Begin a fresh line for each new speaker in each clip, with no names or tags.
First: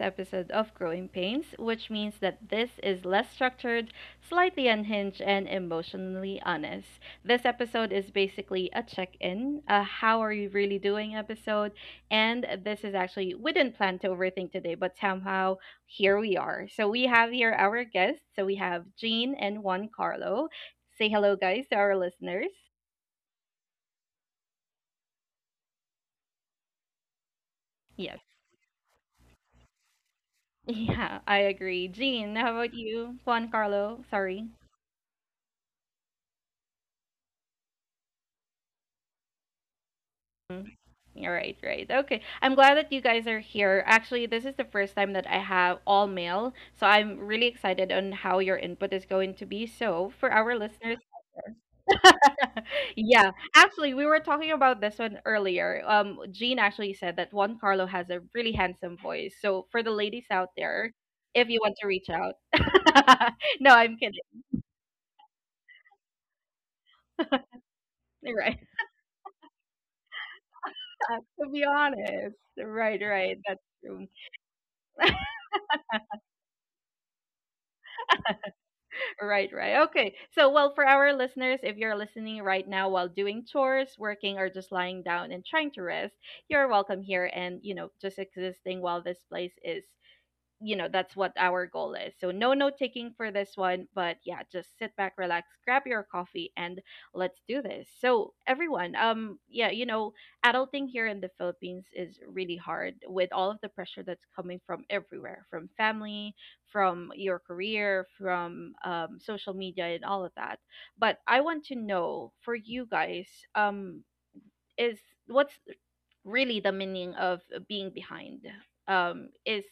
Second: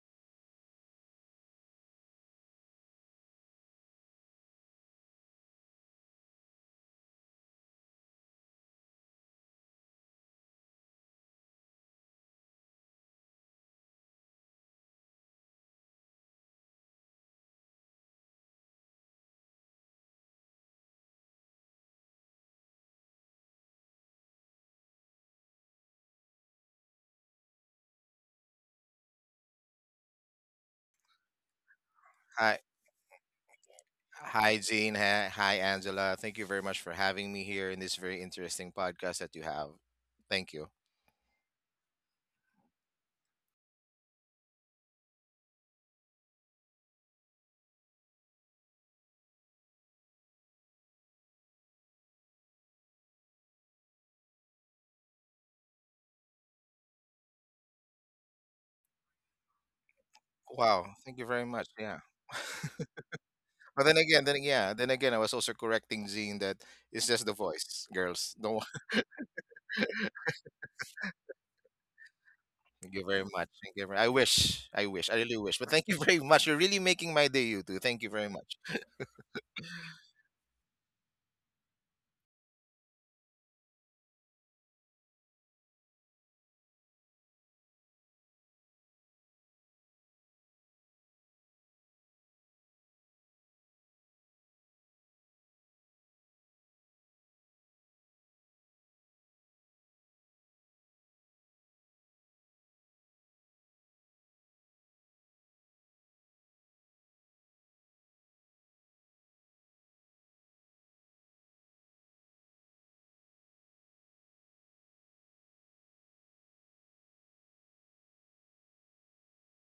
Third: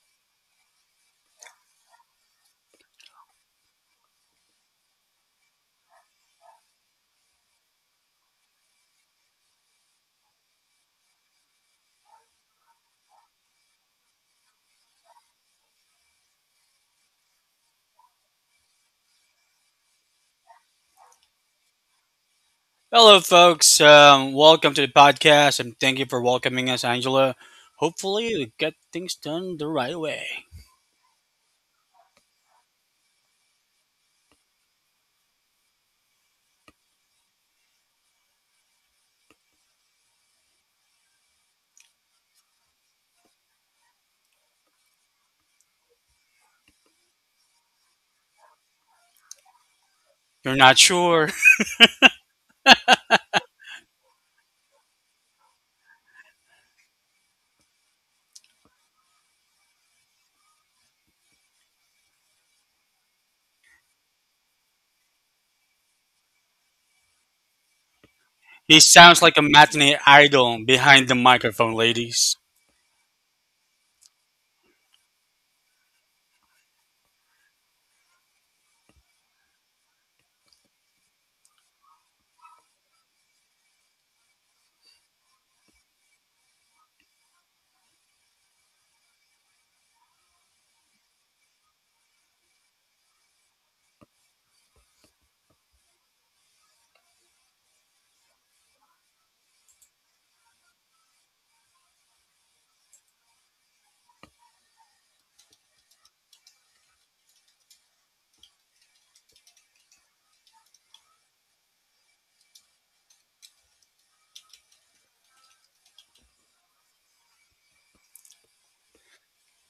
episode of Growing Pains, which means that this is less structured, slightly unhinged, and emotionally honest. This episode is basically a check in, a how are you really doing episode, and this is actually, we didn't plan to overthink today, but somehow here we are. So we have here our guests, so we have Jean and Juan Carlo. Say hello, guys, to our listeners.
Hello, folks. Welcome to the podcast, and thank you for welcoming us, Angela.
Yes.
Hopefully, we get things done the right way.
Yeah, I agree. Jean, how
Hi,
about you? Juan Carlo, sorry.
hi, Jean. Hi, Angela. Thank you very much for having me here in this very interesting podcast that you have. Thank
Mm.
you.
You right. Right. Okay. I'm glad that you guys are here. Actually, this is the first time that I have all male, so I'm really excited on how your input is going to be. So, for
You're
our
not
listeners,
sure?
yeah, actually, we were talking about this one earlier. Jean actually said that Juan Carlo has a really handsome voice. So, for the ladies out there,
Wow. Thank you very
if you
much.
want to
Yeah.
reach out, no,
but
I'm
then
kidding.
again, then yeah, then again, I was also correcting Jean that it's just the voice, girls.
Right.
Don't.
He sounds like a matinee idol behind the
To be
microphone,
honest,
ladies.
Thank
right,
you very
right.
much.
That's
Thank you.
true.
I wish. I wish. I really wish. But thank you very much. You're really making my day, you two. Thank you very much.
Right, right. Okay. So, well, for our listeners, if you're listening right now while doing chores, working, or just lying down and trying to rest, you're welcome here, and, just existing while this place is. That's what our goal is, so no note taking for this one, but yeah, just sit back, relax, grab your coffee, and let's do this. So everyone, yeah, adulting here in the Philippines is really hard with all of the pressure that's coming from everywhere, from family, from your career, from social media and all of that. But I want to know, for you guys, um is what's really the meaning of being behind? Is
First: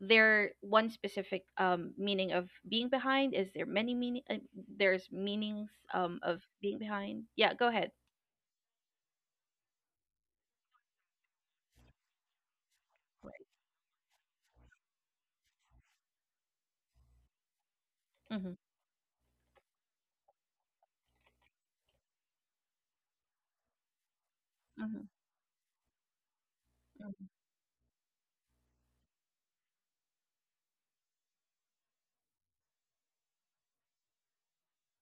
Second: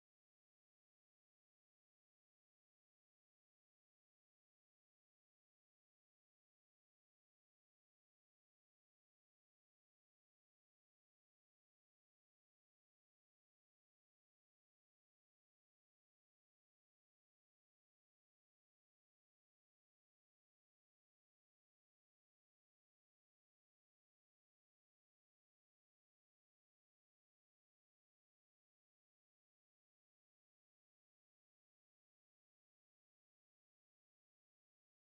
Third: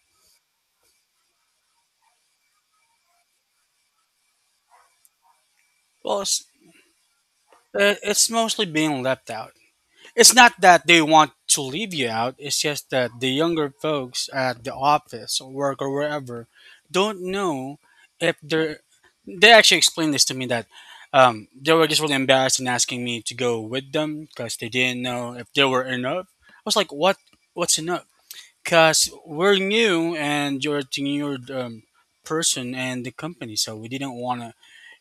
there one specific meaning of being behind? Is there many meaning? There's meanings
Well,
of
it's,
being behind. Yeah, go ahead.
uh, it's mostly being left out. It's not that they want to leave you out, it's just that the younger folks at the office or work or wherever don't know if
Mm-hmm,
they're. They actually explained this to me that they were just really embarrassed in asking me to go with them because they didn't
mm-hmm,
know if they were enough. I was like, what?
mm-hmm.
What's enough? Because we're new and you're a tenured person and the company, so we didn't want to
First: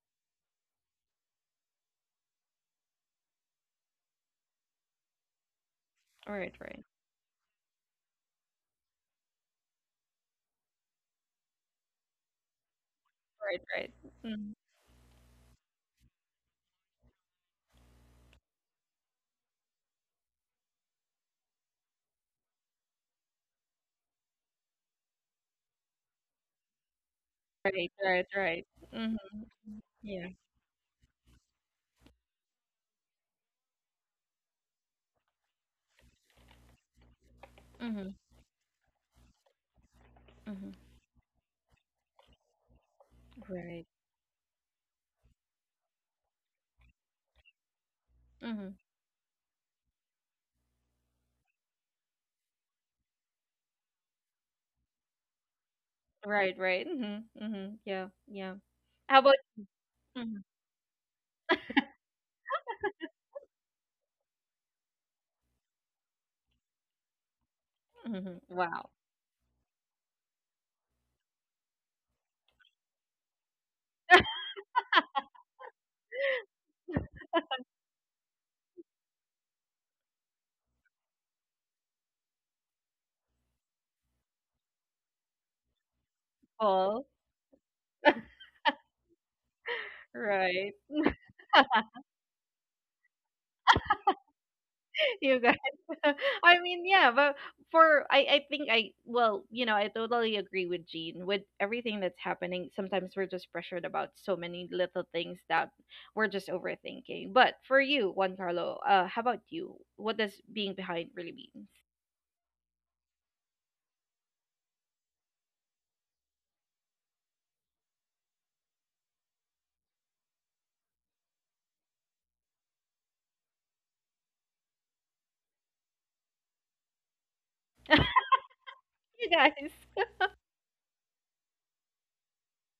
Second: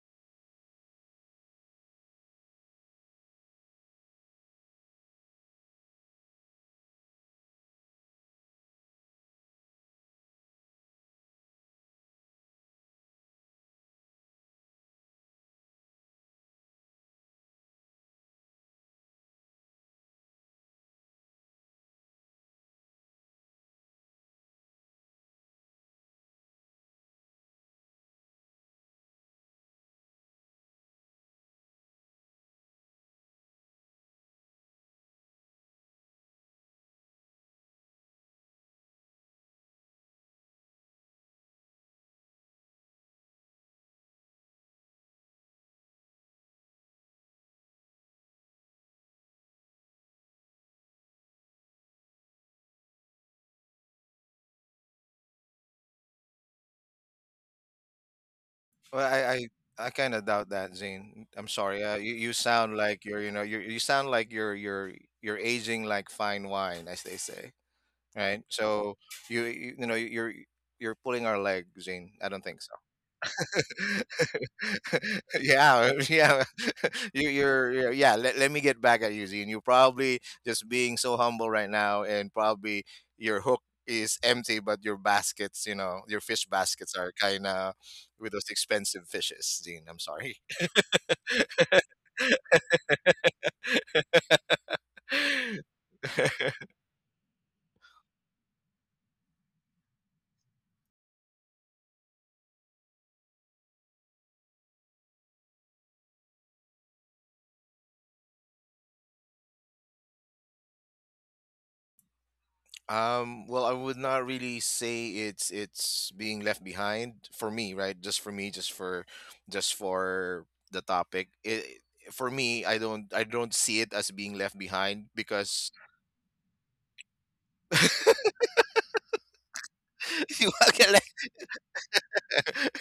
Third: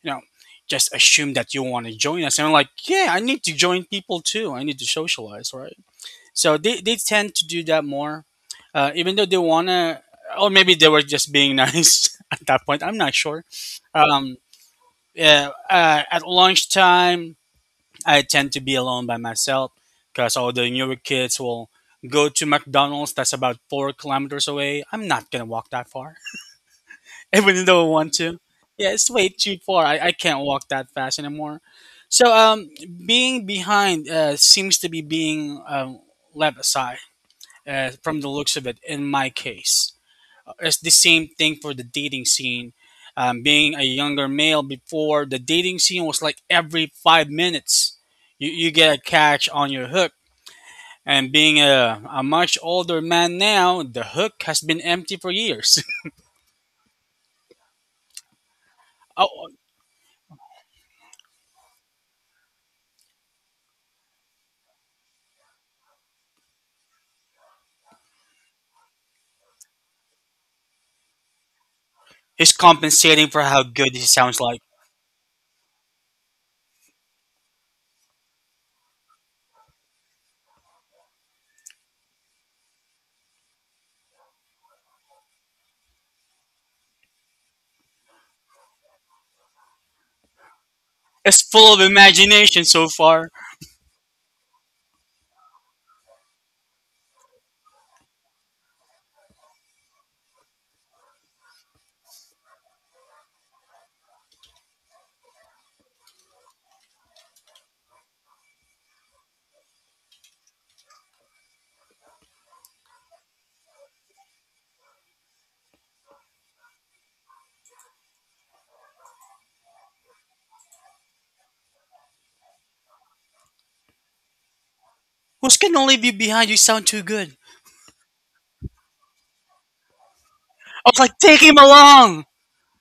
you know just assume that you want to join us. And I'm like, yeah, I need to join people too. I need to socialize, right?
Right,
So they,
right,
they tend to do that more, even though they want to. Or maybe they were just being nice at that point. I'm not sure.
right, right.
um,
Mm-hmm.
yeah, at lunchtime I tend to be alone by myself because all the newer kids will go to McDonald's that's about 4 kilometers away. I'm not gonna walk that far, even though I
Right,
want
right,
to.
right.
Yeah, it's
Mm-hmm.
way too far. I
Yeah.
can't walk that fast anymore. So being behind seems to be being left aside,
Mm-hmm,
from the looks of it, in my case.
mm-hmm.
It's the same thing for the dating scene. Being a
Right.
younger male before the dating scene was like every 5 minutes, you,
Mm-hmm.
you get a catch on your hook. And being a much older man now, the hook has been empty for years.
Right, right. Mm-hmm, mm-hmm. Yeah, yeah,
Well,
how about.
Oh,
I, I kind of
Mm-hmm,
doubt that, Zane. I'm sorry. You sound like you sound like you're aging like fine wine, as they say.
mm-hmm.
Right?
Wow.
So you know you're pulling our leg, Zane. I don't
he's
think so.
compensating for how good he sounds like.
Yeah, yeah. you, you're yeah. Let, let me get back at you, Zine. You're probably just being so humble right now, and probably your hook is empty, but your baskets, your fish baskets
All
are kind of with those expensive fishes, Zine. I'm sorry.
right.
It's full of imagination so far.
You guys. I mean, yeah, but for I think I, well, I totally agree with Jean with everything that's happening. Sometimes we're just pressured about so many little things that we're just overthinking. But for you, Juan Carlo, how about you? What does being behind really mean?
Well, I would not really say it's being left behind for me, right? Just for the topic. For me, I don't see it as being left behind
Who's
because
gonna leave you behind? You sound too good.
You guys,
you
I was like, take him along.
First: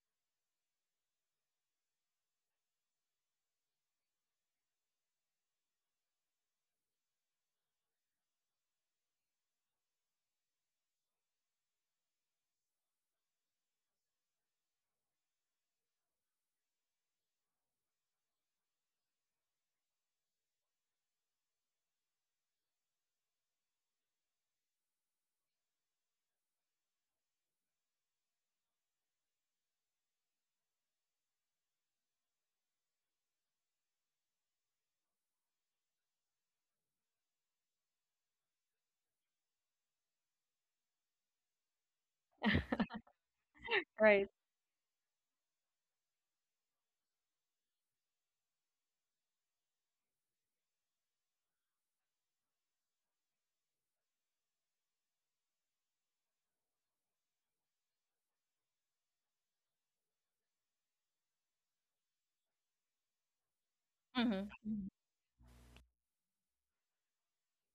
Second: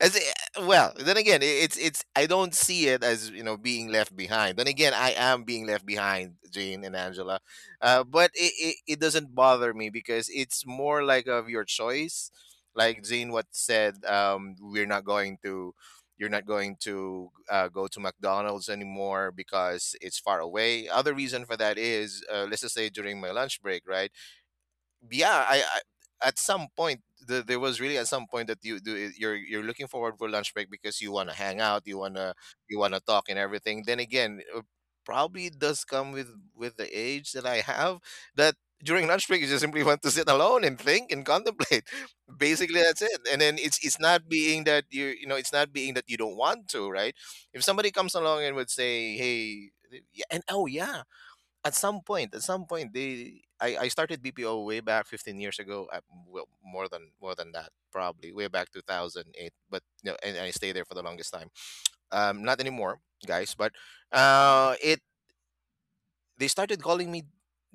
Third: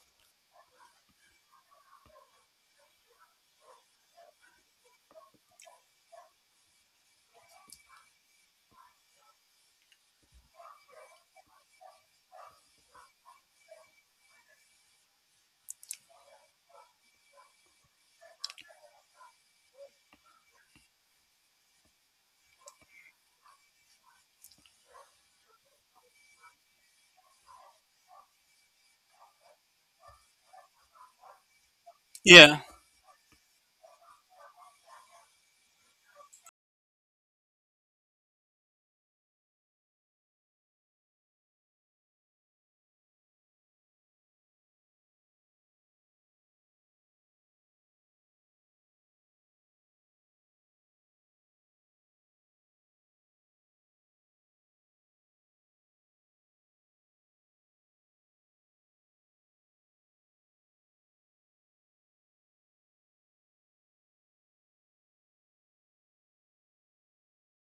as I- well then again I- it's I don't see it as, you know, being left behind. Then again, I am being left behind, Jane and Angela. But it doesn't bother me because it's more like of your choice. Like Jane what said, we're not going to. You're not going to go to McDonald's anymore because it's far away. Other reason for that is, let's just say during my lunch break, right? Yeah, I, I at some point, there was really at some point that you do you're looking forward for lunch break because you want to hang out,
Yeah,
you wanna talk and everything. Then again, probably it does come with the age that I have, that during lunch break you just simply want to sit alone and think and contemplate. Basically, that's it. And then it's not
right?
being that you know, it's not being that you don't want to, right? If somebody comes along and would say, hey. Yeah, and oh yeah, at some point they I started BPO way back 15 years ago. More than more than that, probably way back 2008. But you know, and I stayed there for the longest time. Um, not anymore, guys, but
Mm-hmm.
it they started calling me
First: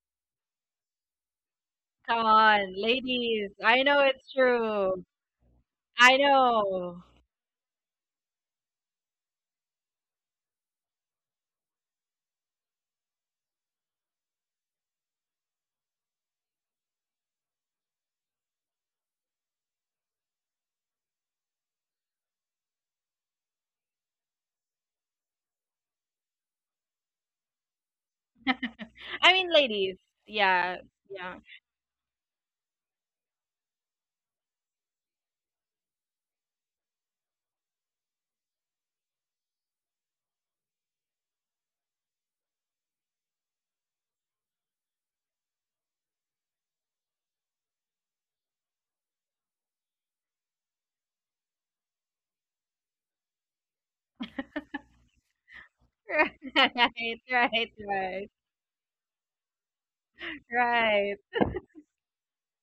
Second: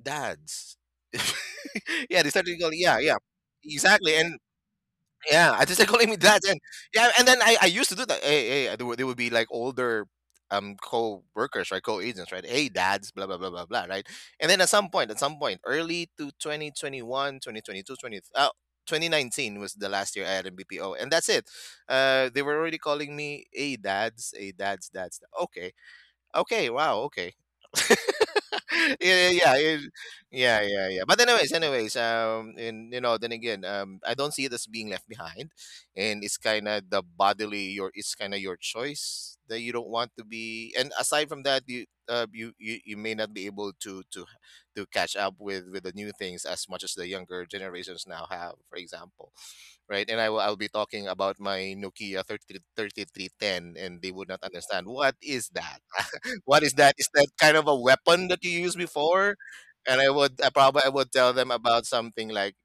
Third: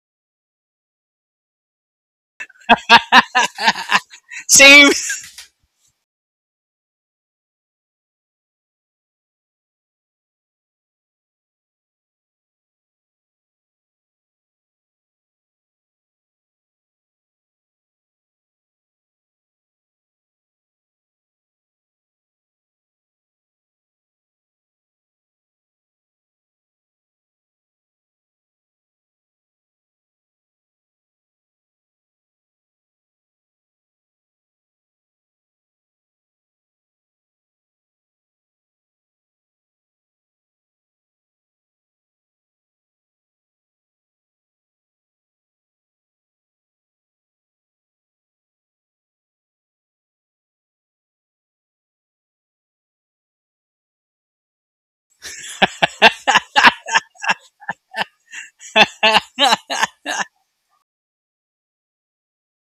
dads. Yeah,
Come
they started calling,
on,
yeah, yeah,
ladies. I know
exactly.
it's
And
same.
true.
yeah, I just they calling me
I
dad. And
know.
yeah, and then I used to do that. Hey, they would be like older co-workers, right? Co-agents, right? Hey, dads, blah blah blah blah blah, right? And then at some point, early to 2021, 2022, 20 uh, 2019 was the last year I had in BPO, and that's it. They were already calling me, hey, dads, hey, dads. Okay, Okay, wow, okay. yeah,
I mean,
yeah, yeah,
ladies.
yeah,
Yeah,
yeah, yeah. But
yeah.
anyways, and you know, then again, I don't see it as being left behind, and it's kind of the bodily your, it's kind of your choice that you don't want to be. And aside from that, you may not be able to catch up with the new things as much as the younger generations now have, for example, right? And I'll be talking about my Nokia thirty thirty three ten, and they would not understand what is that? Is
Right,
that kind of
right,
a weapon
right.
that you used before? And I would
Right.
tell them about something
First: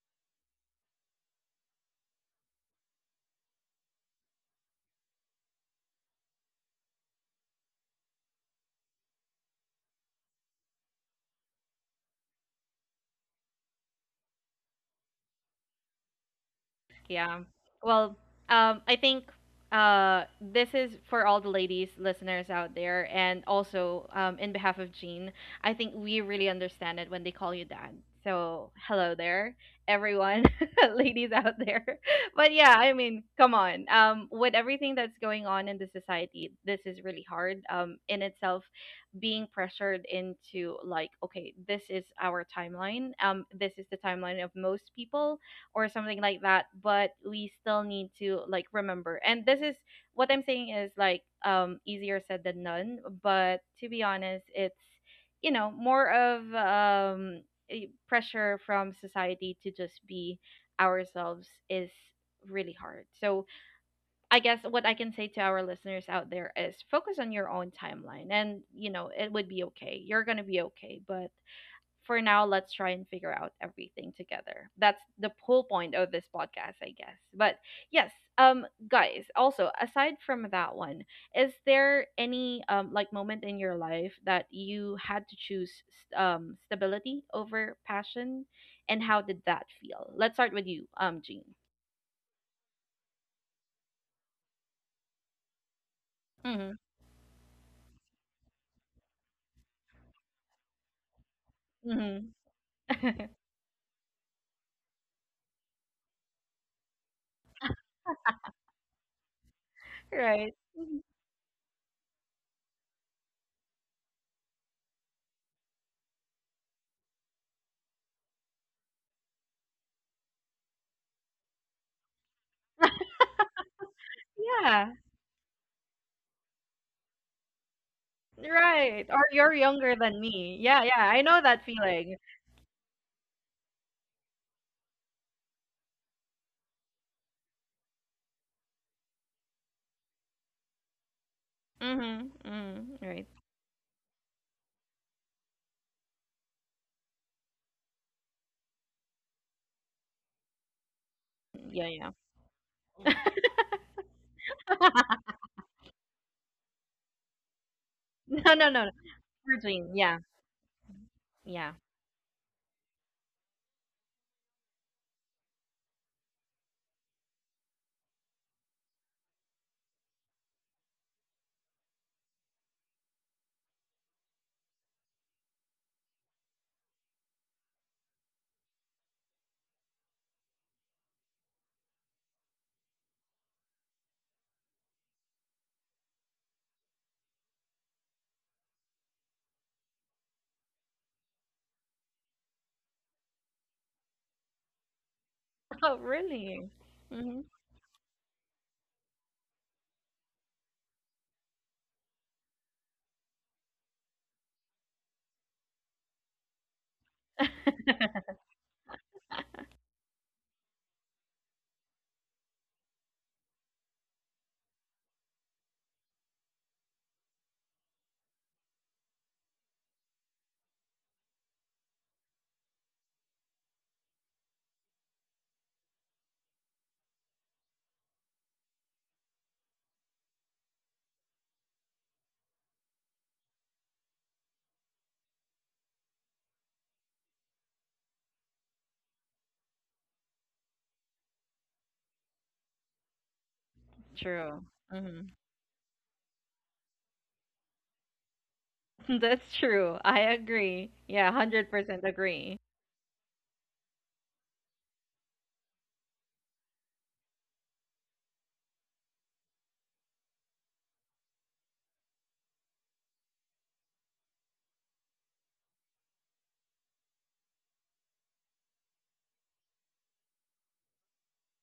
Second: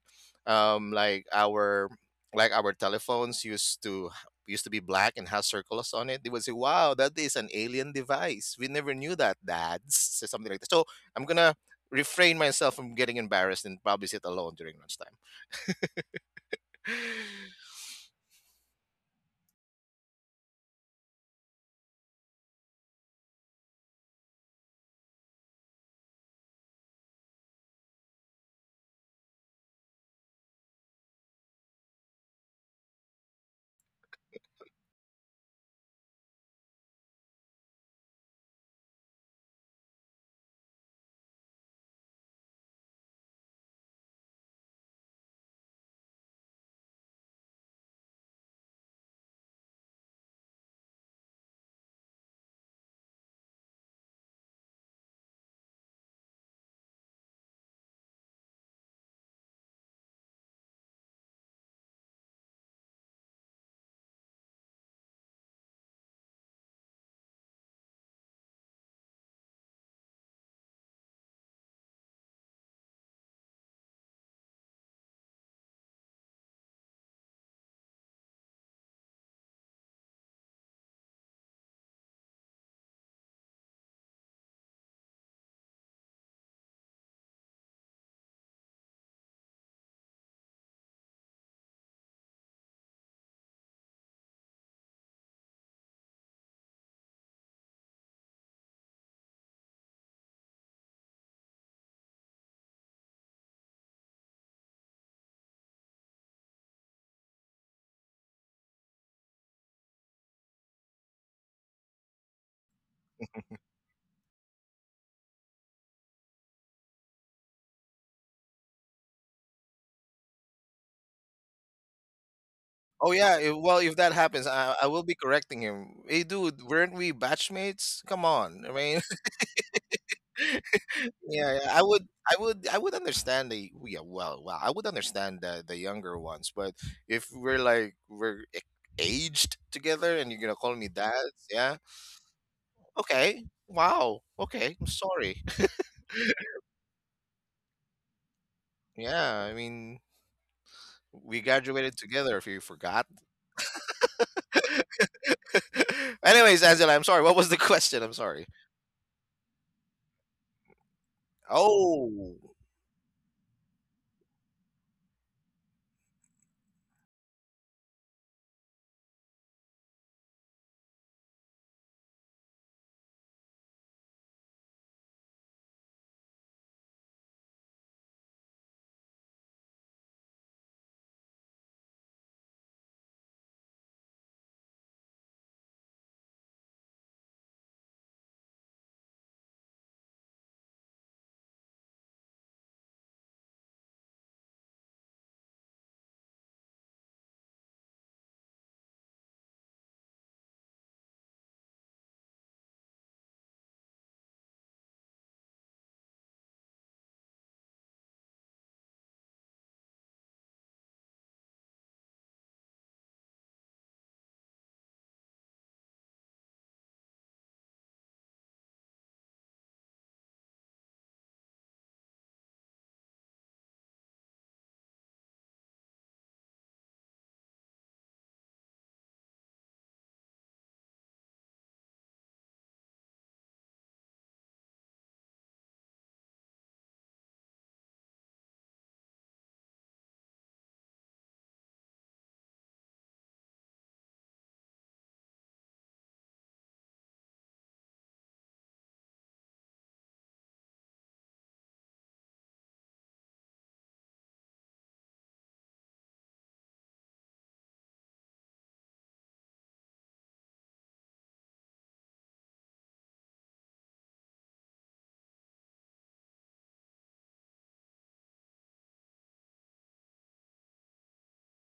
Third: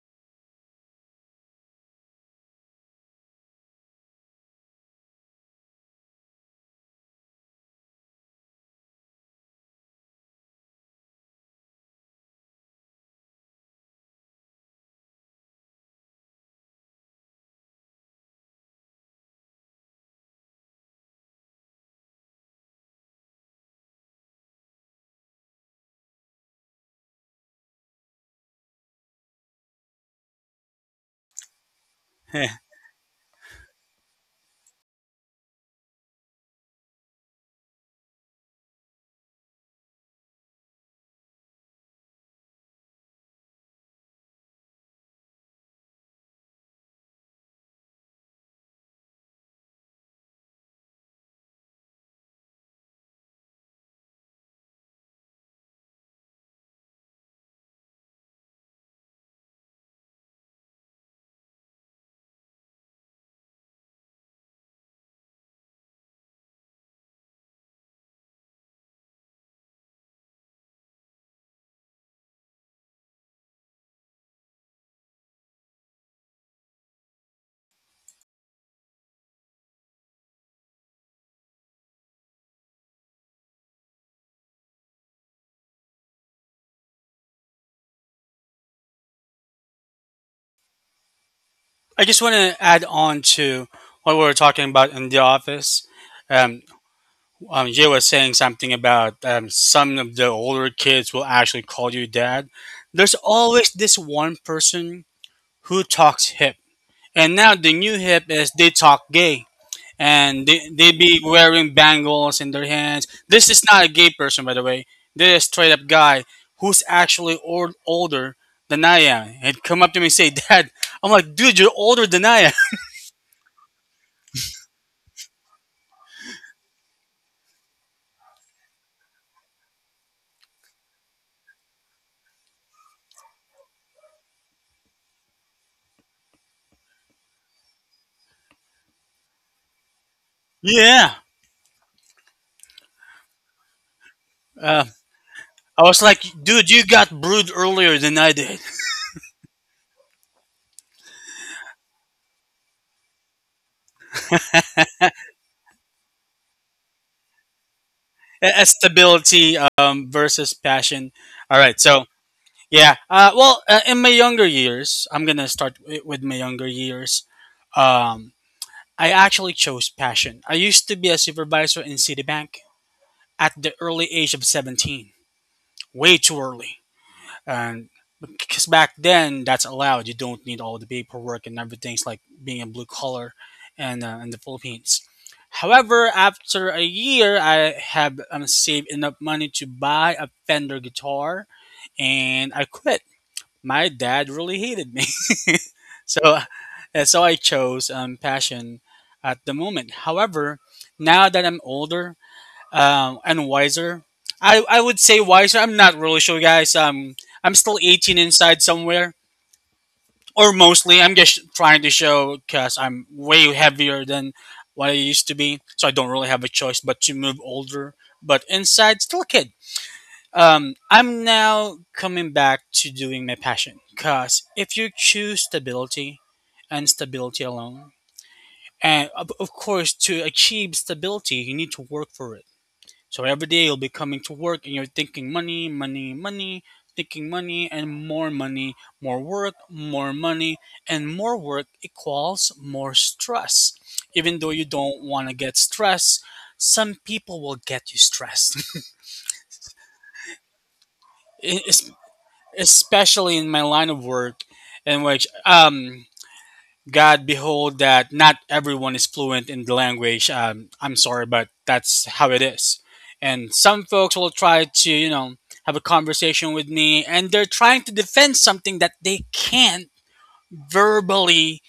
like our telephones used to used to be black and has circles on it. They would say, wow, that is an alien device. We never knew that, dads. So something like that. So I'm gonna refrain myself from getting embarrassed and probably sit alone during lunchtime.
Yeah. Well, I think this is for all the ladies listeners out there, and also in behalf of Jean, I think we really understand it when they call you dad. So, hello there, everyone, ladies out there. But yeah, I mean, come on. With everything that's going on in the society, this is really hard in itself. Being pressured into, like, okay, this is our timeline. This is the timeline of most people or something like that, but we still need to, like, remember. And this is what I'm saying, is like easier said than done, but to be honest, it's more of a pressure from society to just be ourselves is really hard. So I guess what I can say to our listeners out there is focus on your own timeline, and it would be okay, you're gonna be okay, but for now, let's try and figure out everything together. That's the whole point of this podcast, I guess. But yes, guys, also aside from that one, is there any like moment in your life that you had to choose stability over passion, and how did that feel? Let's start with you, Jean.
I just want to add on to what we were talking about in the office. Um,
Mm-hmm.
Jay was saying something about some of the older kids will actually call you
Mm-hmm.
dad. There's always this one person who talks hip. And now the new hip is they talk gay. And
Right.
they
Mhm.
be wearing bangles in their hands. This is not a gay person, by the way. This is a straight up guy who's actually old, older than I am. He'd come up to me and say, Dad. I'm like, dude, you're older than I am.
Oh yeah, if, well if that happens, I
Yeah.
will be correcting him. Hey dude, weren't we batchmates? Come on, I mean.
Right. Or you're younger than me. Yeah. Yeah. I know that feeling.
I would understand the yeah, well, I would understand the younger ones, but if we're aged together and you're gonna call me
Yeah.
dad, yeah,
Mm-hmm. Mm-hmm. Right.
okay, wow, okay,
Uh,
I'm sorry.
I was like, dude, you got brewed earlier than I did.
Yeah, I mean, we graduated
Yeah.
together. If you forgot. Anyways, Angela, I'm sorry. What was the question? I'm sorry.
No,
Uh,
no, no, no.
Stability
Virgin. Yeah,
versus passion. All
yeah.
right, so
Oh,
yeah. In my younger years, I'm gonna start with my younger years. Um, I actually chose passion. I used to be a supervisor in Citibank at the early age of 17, way too early. And because back then that's allowed. You don't need all the paperwork and everything's like being a blue collar, and in the Philippines. However, after a year, I have saved enough money to buy a Fender guitar, and I quit. My dad really hated me,
Oh,
so,
really?
and so I
Hmm.
chose, passion at the moment. However, now that I'm older and wiser, I would say wiser. I'm not really sure, guys. I'm still 18 inside somewhere. Or mostly I'm just trying to show, because I'm way heavier than what I used to be, so I don't really have a choice but to move older. But inside, still a kid. I'm now coming back to doing my passion, because if you choose stability, and stability alone, and of course, to achieve stability you need to work for it. So every day you'll be coming to work and you're thinking money, money, money, thinking money and more money, more work, more money, and more work equals more stress. Even though you
True.
don't want to
Hmm.
get stressed, some people will get you stressed.
That's true. I agree. Yeah,
Es-
100% agree.
especially in my line of work, in which God behold that not everyone is fluent in the language. I'm sorry, but that's how it is. And some folks will try to have a conversation with me, and they're trying to defend something that they can't verbally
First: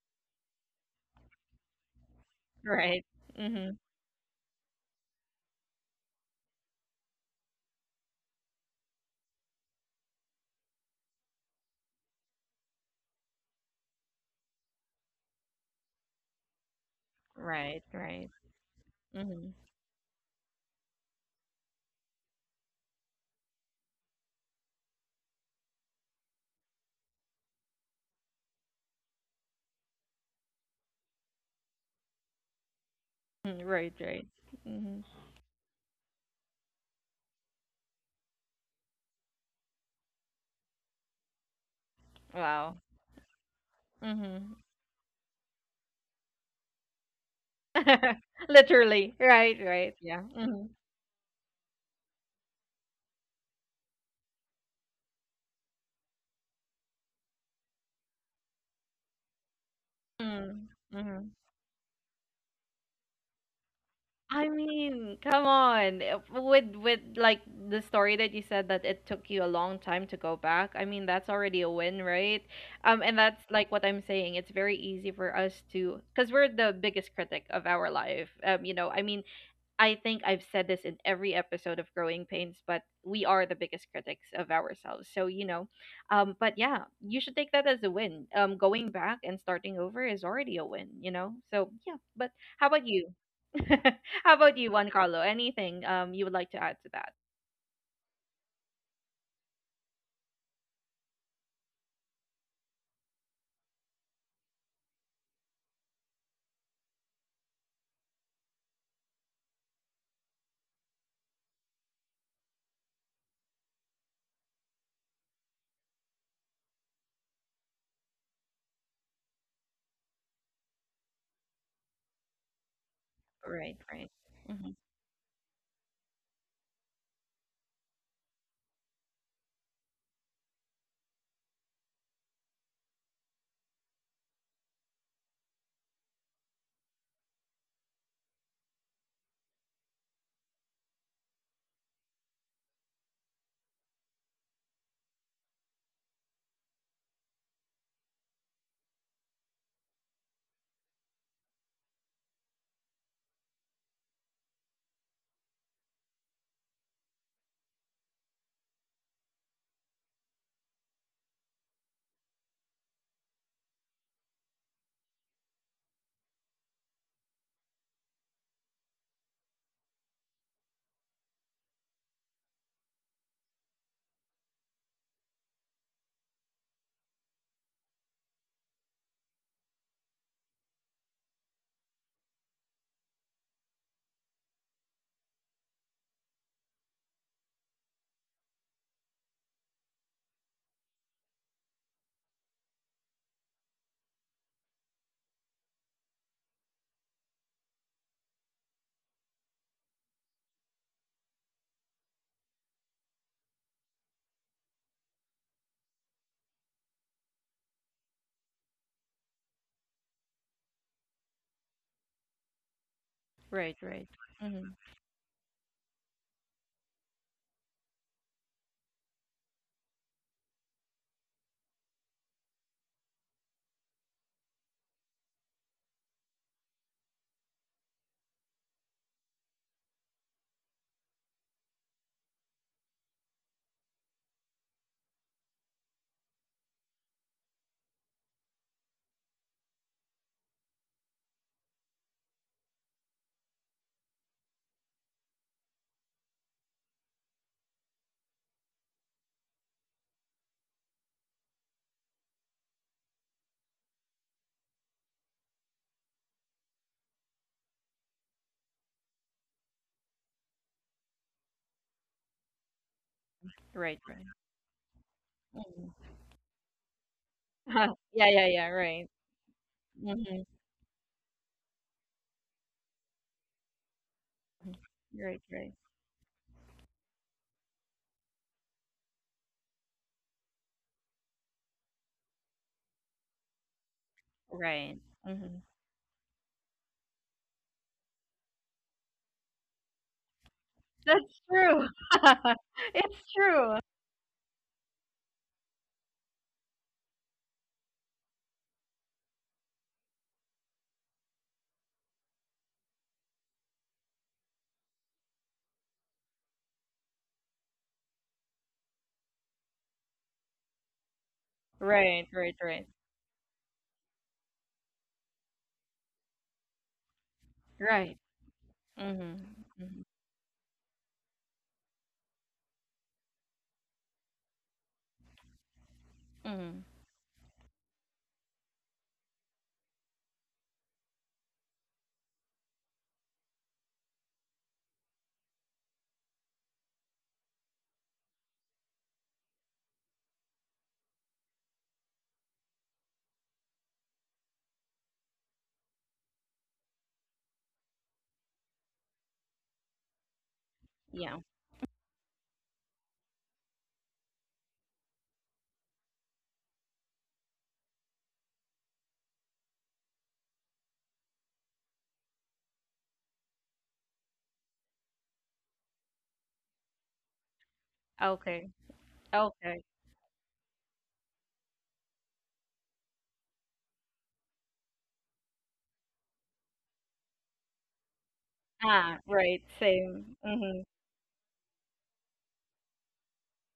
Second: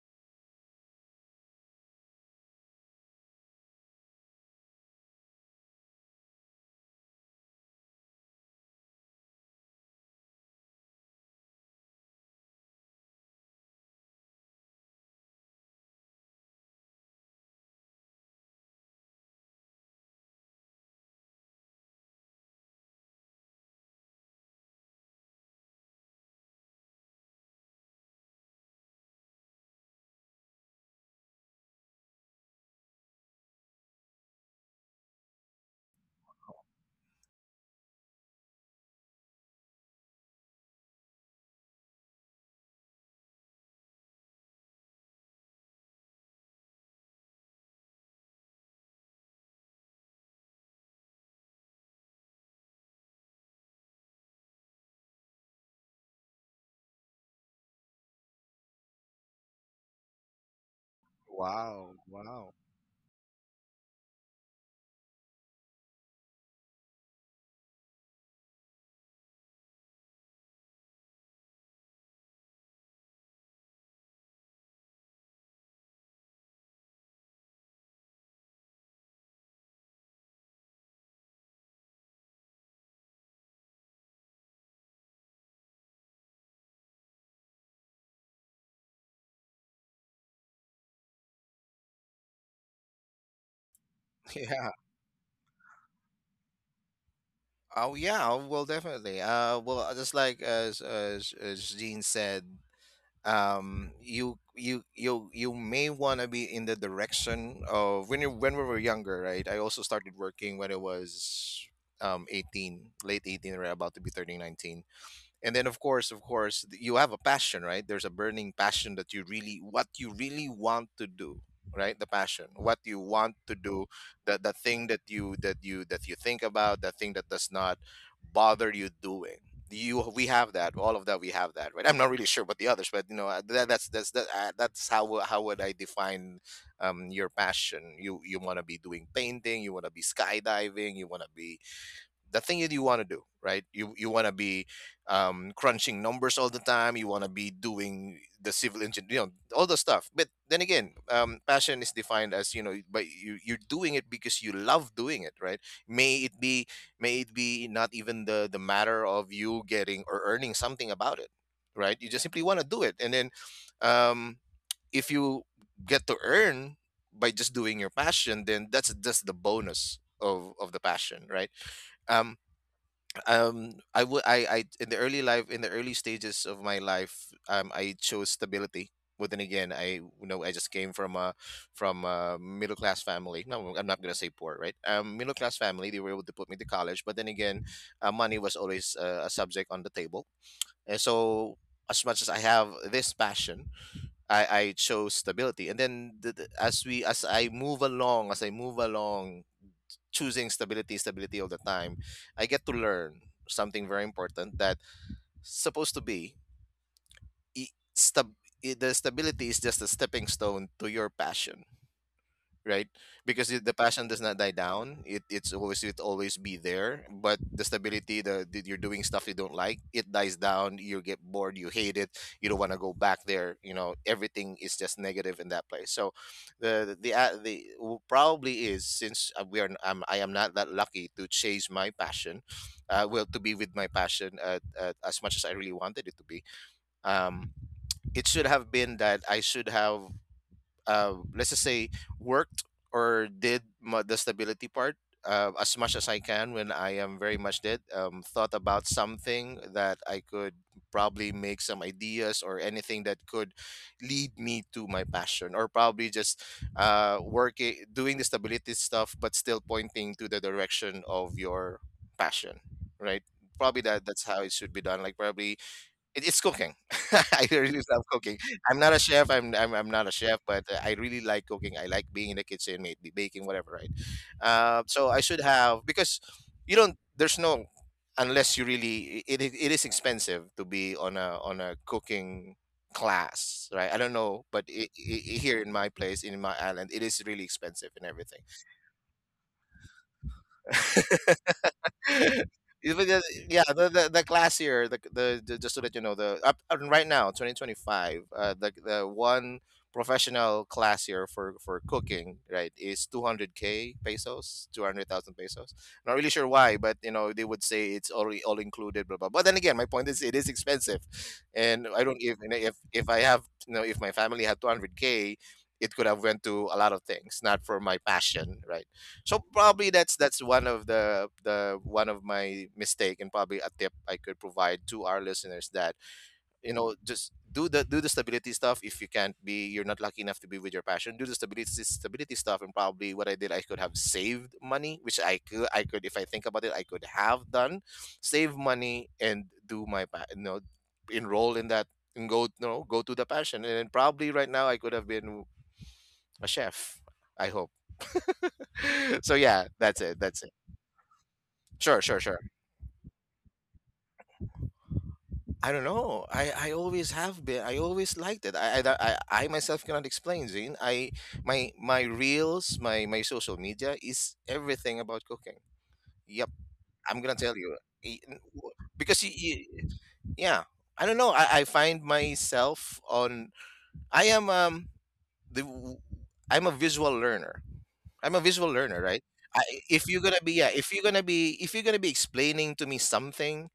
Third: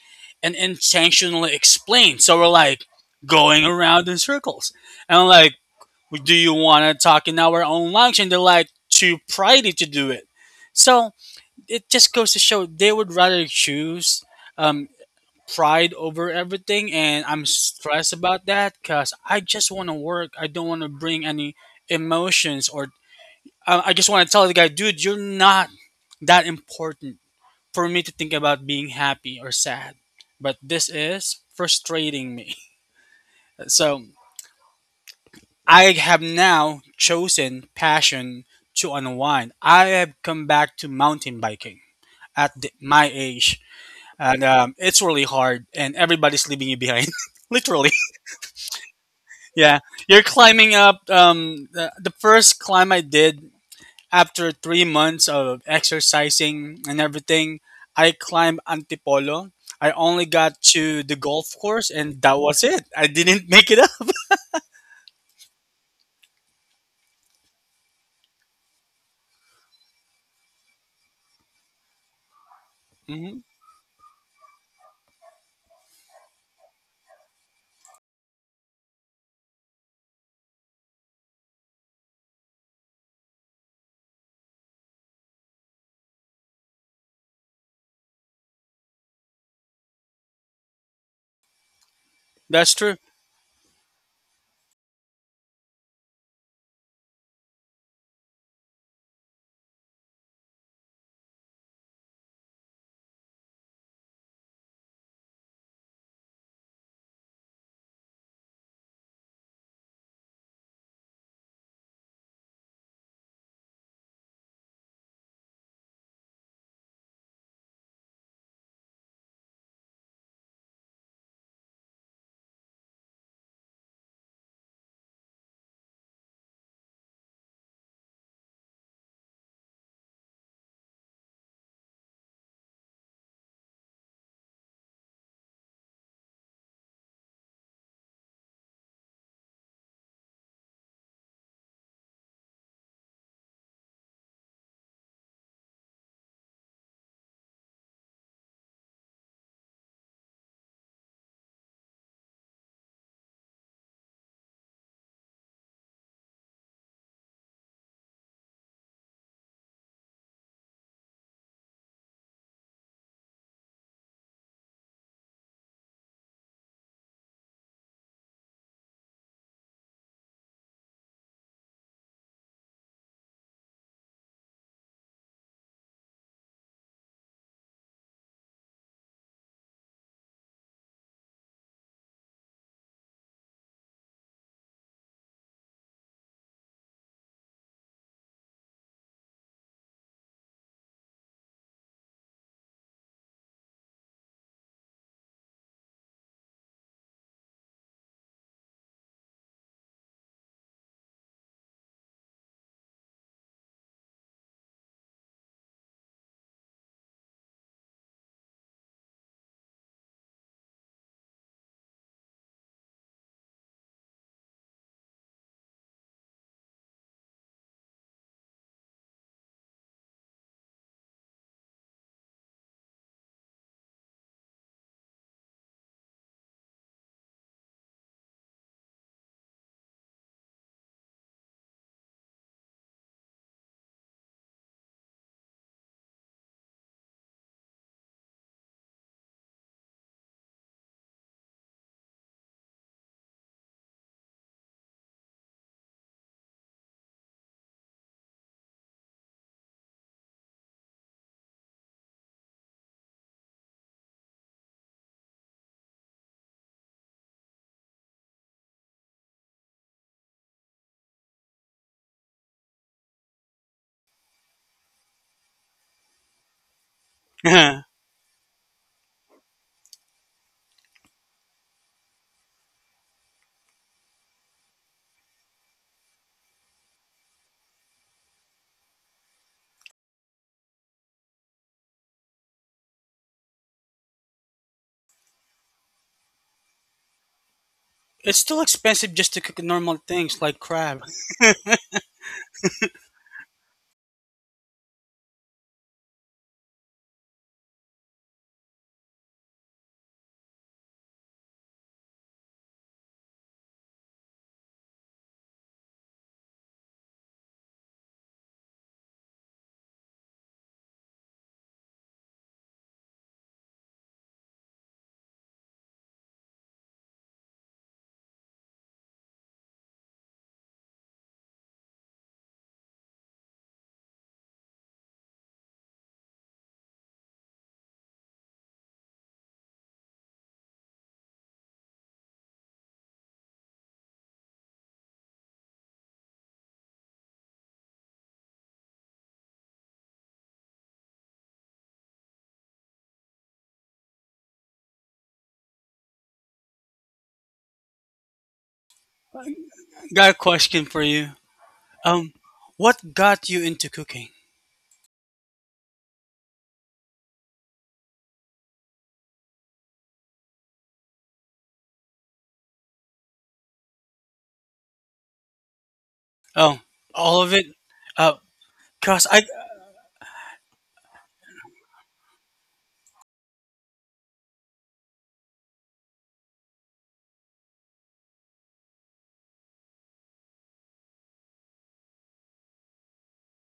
and intentionally explain. So we're like
Right.
going
Hmm.
around in circles. And I'm like, do you want to talk in our own language? And they're like too pridey to do it. So it just goes to show they would rather choose um, pride over everything, and I'm
Right,
stressed
right.
about that because I
Hmm.
just want to work. I don't want to bring any emotions, or I just want to tell the guy, dude, you're not that important for me to think about being happy or sad. But this is frustrating me.
Right,
So
right. Hmm.
I have now chosen passion to unwind. I have come back to mountain biking at the,
Wow.
my age. And
Hmm.
it's really hard, and everybody's leaving you behind, literally.
Literally. Right,
Yeah,
right. Yeah.
you're
Hmm.
climbing up. The first climb I did after 3 months of exercising and everything, I climbed Antipolo. I only got
Mm-hmm.
to the
Mm-hmm.
golf course,
wow,
and that
wow.
was it. I didn't make it up.
I mean, come on. With like the story that you said that it took you a long time to go back. I mean, that's already a win, right? And
Hmm.
that's like what I'm saying. It's very easy for us to, because we're the biggest critic of our life. I mean, I think I've said this in every episode of Growing Pains, but we are the biggest critics of ourselves. So, but yeah, you should take that as a win. Going back and starting over is already a win, you know? So, yeah, but how
That's
about
true.
you? How about
Yeah.
you, Juan Carlo? Anything you would like to add to that?
Oh, yeah. Oh, Well, definitely. Just like as Jean said. You you may want to be in the direction of when you when we were younger, right? I also started working when I was 18, late 18, right about to be turning 19. And then of course you have a passion, right? There's a burning passion that you really what you really want to do. Right? The passion what you want to
Right,
do.
right.
The
Hmm.
thing that you think about, the thing that does not bother you doing. You We have that, all of that we have that, right? I'm not really sure about the others, but you know, that's how how would I define your passion. You want to be doing painting, you want to be skydiving, you want to be the thing that you want to do. Right? You want to be, crunching numbers all the time, you want to be doing the civil engineer, you know, all the stuff. But then again, passion is defined as, you know, but you you're doing it because you love doing it, right? May it be may it be not even the matter of you getting or earning something about it. Right? You just simply want to do it. And then um, if you get to earn by just doing your passion, then that's just the bonus of the passion. Right? Um um I would I I in the early life in the early stages of my life, I chose stability, but then again, I, you know, I just came from a middle class family. No, I'm not gonna say poor. Right? Um, middle class family. They were able to put me to college, but then again, money was always a subject on the table. And so as much as I have this passion, I chose stability. And then the, as we as I move along, choosing stability all the time, I get to learn something very important, that supposed to be i- stab- the stability is just a stepping stone to your passion. Right? Because the
Right,
passion
right.
does not die
Hmm.
down. It's always it always be there. But the stability, the you're doing stuff you don't like, it dies down. You get bored. You hate it. You don't want to go back there. You know everything is just negative in that place. So, probably is, since I'm, I am not that lucky to chase my passion. Well, to be with my passion, as much as I really wanted it to be. Um, it should have been that I should have, let's just say, worked or the stability part, as much as I can, when I am very much did, thought about something that I could probably make some ideas or anything that could lead me to my passion, or probably just working doing the stability stuff but still pointing to the direction of your passion. Right? Probably
Right,
that that's
right.
how it should be done. Like probably
Hmm.
it's cooking. I really
It's
Yeah,
love cooking.
yeah, yeah,
I'm not a
right.
chef. I'm not a chef,
Hmm.
but I really like cooking. I like being in the kitchen, maybe baking, whatever, right? So I should
Right, right.
have, because you don't. There's no, unless you really. It is expensive to be on a cooking class, right? I don't know, but
Right. Hmm.
here in my place in my island, it is really expensive and everything.
still expensive just to cook normal things like crab.
That's true.
Even
It's
the, yeah,
true.
the classier, the just so that you know, the up up right now, 2025, the one professional classier for cooking, right, is 200K k pesos, 200,000 pesos. Not really sure why, but they would say it's all included, blah blah. But then again, my point is, it is expensive, and I don't
Right,
even
right,
if
right.
if I have if my family had 200K, it could have went to a lot of things, not for my
Right.
passion, right? So
Mm-hmm.
probably
Mm-hmm.
that's one of the one of my mistake, and probably a tip I could provide to our listeners that
Mm-hmm.
just do the stability stuff. If you can't be you're not lucky enough to be with your passion, do the stability stuff. And probably what I did, I could have saved money, which I could, if I think about it, I could have done. Save money, and do my enroll in that, and go you know go to the passion, and then probably right now I could have been a chef, I hope. So yeah, that's it,
Got a
that's it.
question for
Yeah.
you.
Sure, sure,
Um,
sure.
what got you into cooking?
I don't know. I always have been. I always liked it. I myself cannot explain, Zane. I my my reels, my social media is everything about cooking. Yep,
Oh,
I'm gonna
all of
tell
it.
you. E-
Uh,
n-
Okay.
w- because
cause I
Okay.
yeah, I don't know. I find myself on. I am the w- I'm a visual learner. I'm a visual learner,
Ah,
right?
right.
I, if you're
Same.
gonna be, yeah,
Mm-hmm.
if you're gonna be explaining to me something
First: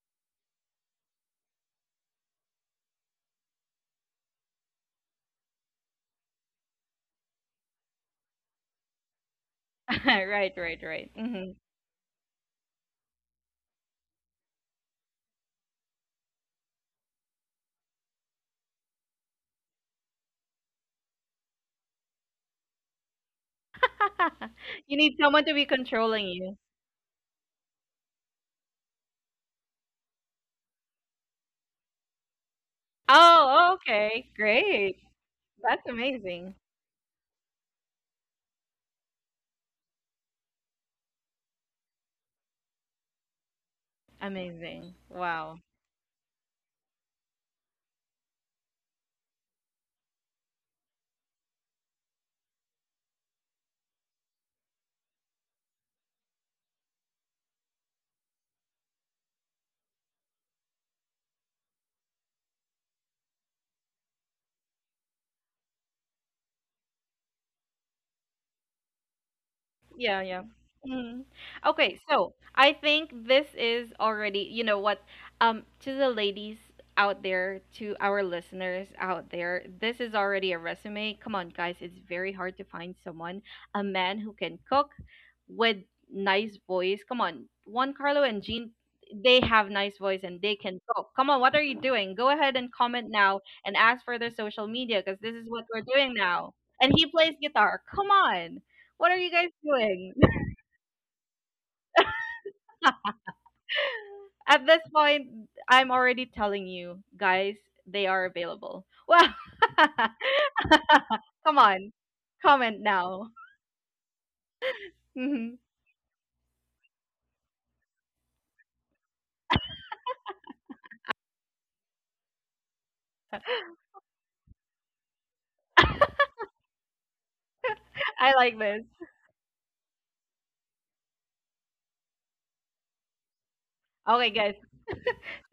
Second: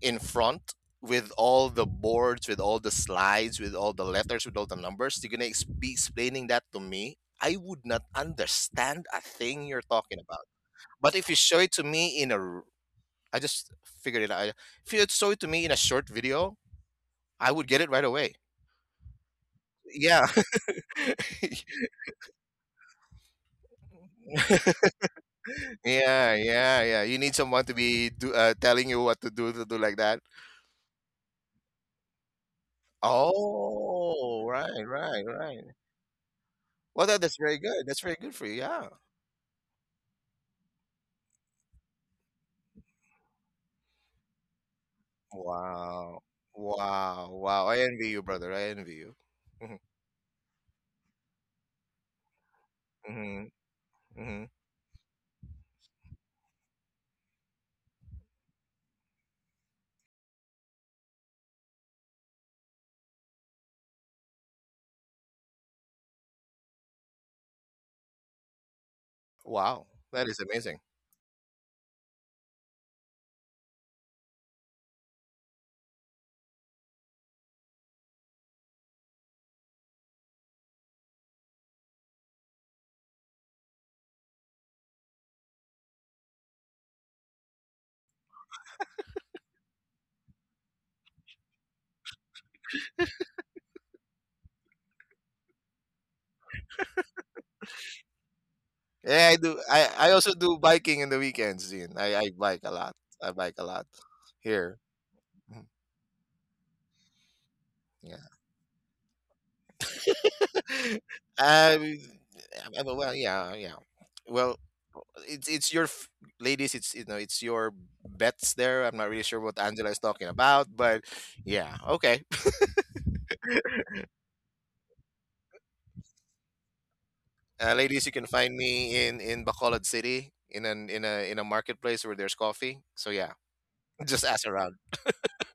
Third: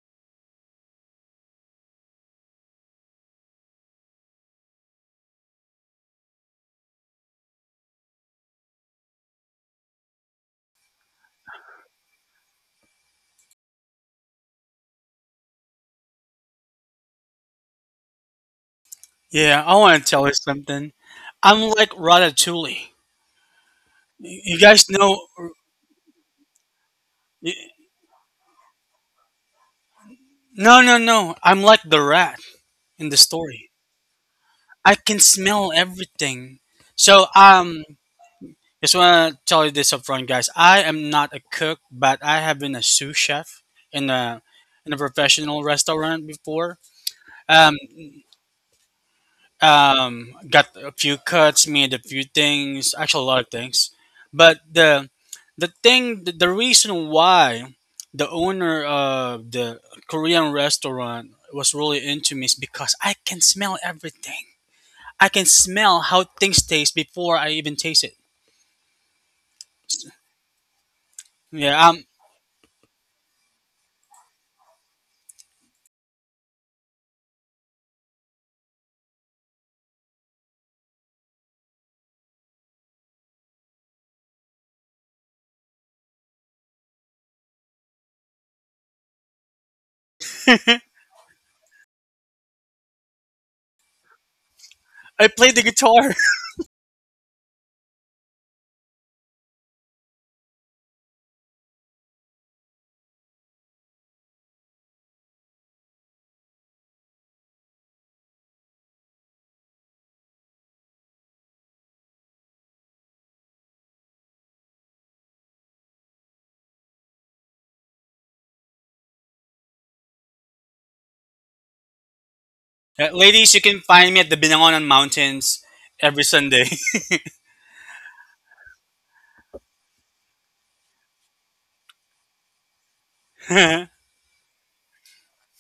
in front, with all the boards, with all the slides, with all the letters, with all the numbers, you're gonna be explaining that to me. I would not understand a thing you're talking about.
Right, right, right.
But if you
Mm-hmm.
show it to me in I just figured it out. If you show it to me in a short video, I would get it right away.
yeah, I want to
Yeah.
tell you something. I'm like Ratatouille. Y- You guys
You need
know?
someone to be controlling
Yeah,
you.
yeah, yeah. You need someone to
y-
be telling you what to do like that.
No, no, no. I'm like the rat in the story.
Oh, okay.
Oh, right,
I
Great.
can
right, right.
smell
That's amazing.
everything.
Well, that,
So,
that's very good. That's very good for you. Yeah.
just want to tell you this up front, guys. I am not a cook, but I have been a sous chef in a in
Amazing.
a
Wow.
professional
Wow.
restaurant before.
Wow. Wow.
Um.
I envy you, brother. I envy you.
Got a few cuts, made a few things, actually a lot
Mm-hmm.
of things.
Hmm.
But the reason why the owner of the Korean restaurant was really into me is because I can smell everything. I can smell how things taste before I even taste it.
Wow.
Yeah,
That is
yeah.
amazing.
Mm.
Yeah,
Okay, so I think this is already, you know what, to the ladies out there, to our listeners out there, this is already a resume. Come on, guys, it's very hard to find someone, a man who can cook with nice voice. Come on, Juan Carlo and Jean, they have nice voice and they can cook. Come on, what are you doing? Go ahead and comment now and ask for their social media
I
because this
play
is
the
what we're
guitar.
doing now. And he plays guitar. Come on. What are
Yeah,
you
I
guys
do. I
doing?
also do biking in the weekends, Dean. I bike a lot. I bike a lot
At
here.
this point,
Mhm.
I'm already telling you, guys, they
Yeah.
are available. Well, come
um,
on, comment
I- well,
now.
yeah, yeah. Well, it's
Mhm.
it's your ladies. It's your bets there. I'm not really sure what Angela is talking about, but yeah, okay.
Ladies, you can find me at the Binangonan Mountains every Sunday.
Ladies, you can
I
find
like this.
me in Bacolod City in a marketplace where there's coffee. So yeah.
I
Just
Okay,
ask
guys.
around.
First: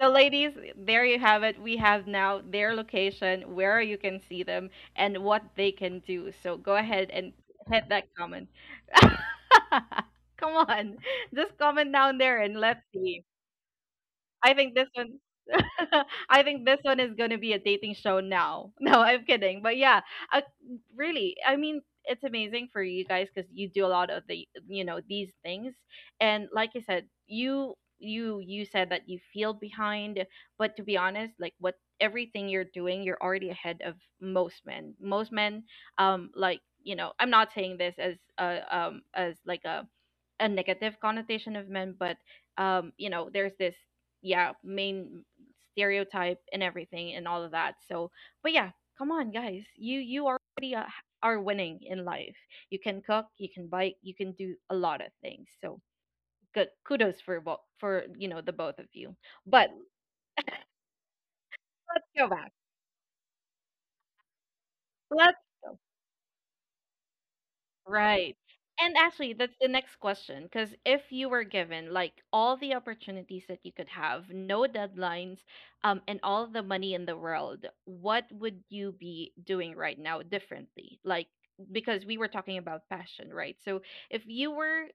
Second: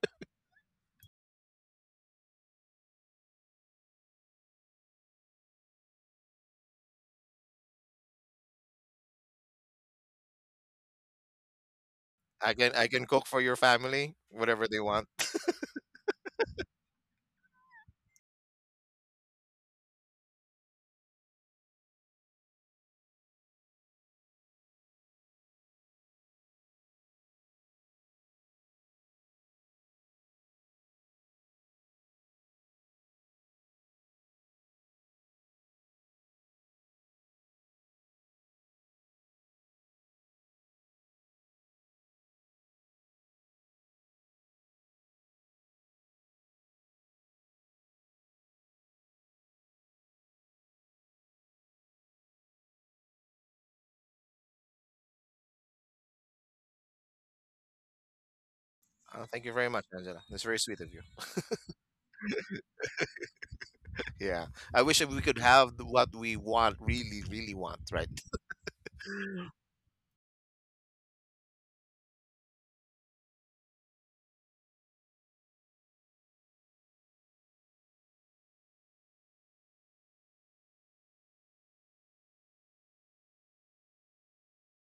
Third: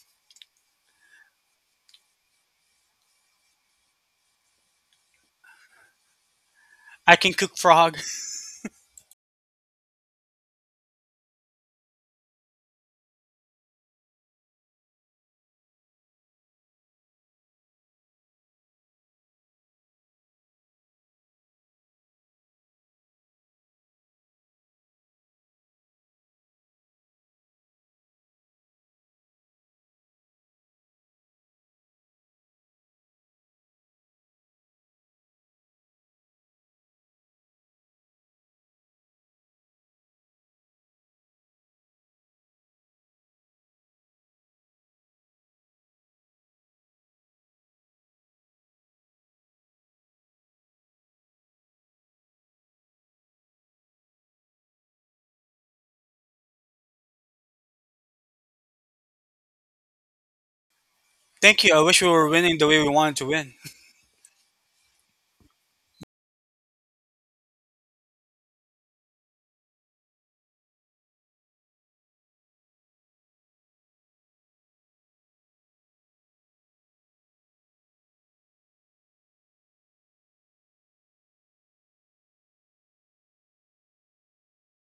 So, ladies, there you have it. We have now their location, where you can see them, and what they can do. So, go ahead and
can cook
hit
frog.
that comment. Come on, just comment down there
I
and
can
let's
I can
see.
cook for your family
I
whatever
think
they
this
want.
one I think this one is going to be a dating show now. No, I'm kidding. But yeah, uh, really, I mean, it's amazing for you guys cuz you do a lot of the, these things. And like I said, you said that you feel behind, but to be honest, like what everything you're doing, you're already ahead of most men. Most men like I'm not saying this as like a negative connotation of men, but there's this, yeah, main stereotype and everything and all of that. So, but yeah, come on guys. You already are winning in life. You can cook, you can bike, you can do a lot of things. So, good kudos for both for the both of you.
Thank you very
But
much, Angela. That's very sweet of you.
Thank you. I wish
let's
we
go
were
back.
winning the way we wanted to win.
Yeah. I wish that we could
Let's
have
go.
what we want, really, really want, right?
Right. And actually, that's the next question. Because if you were given like all the opportunities that you could have, no deadlines, and all the money in the world, what would you be doing right now differently? Like, because we were talking about passion, right? So if you were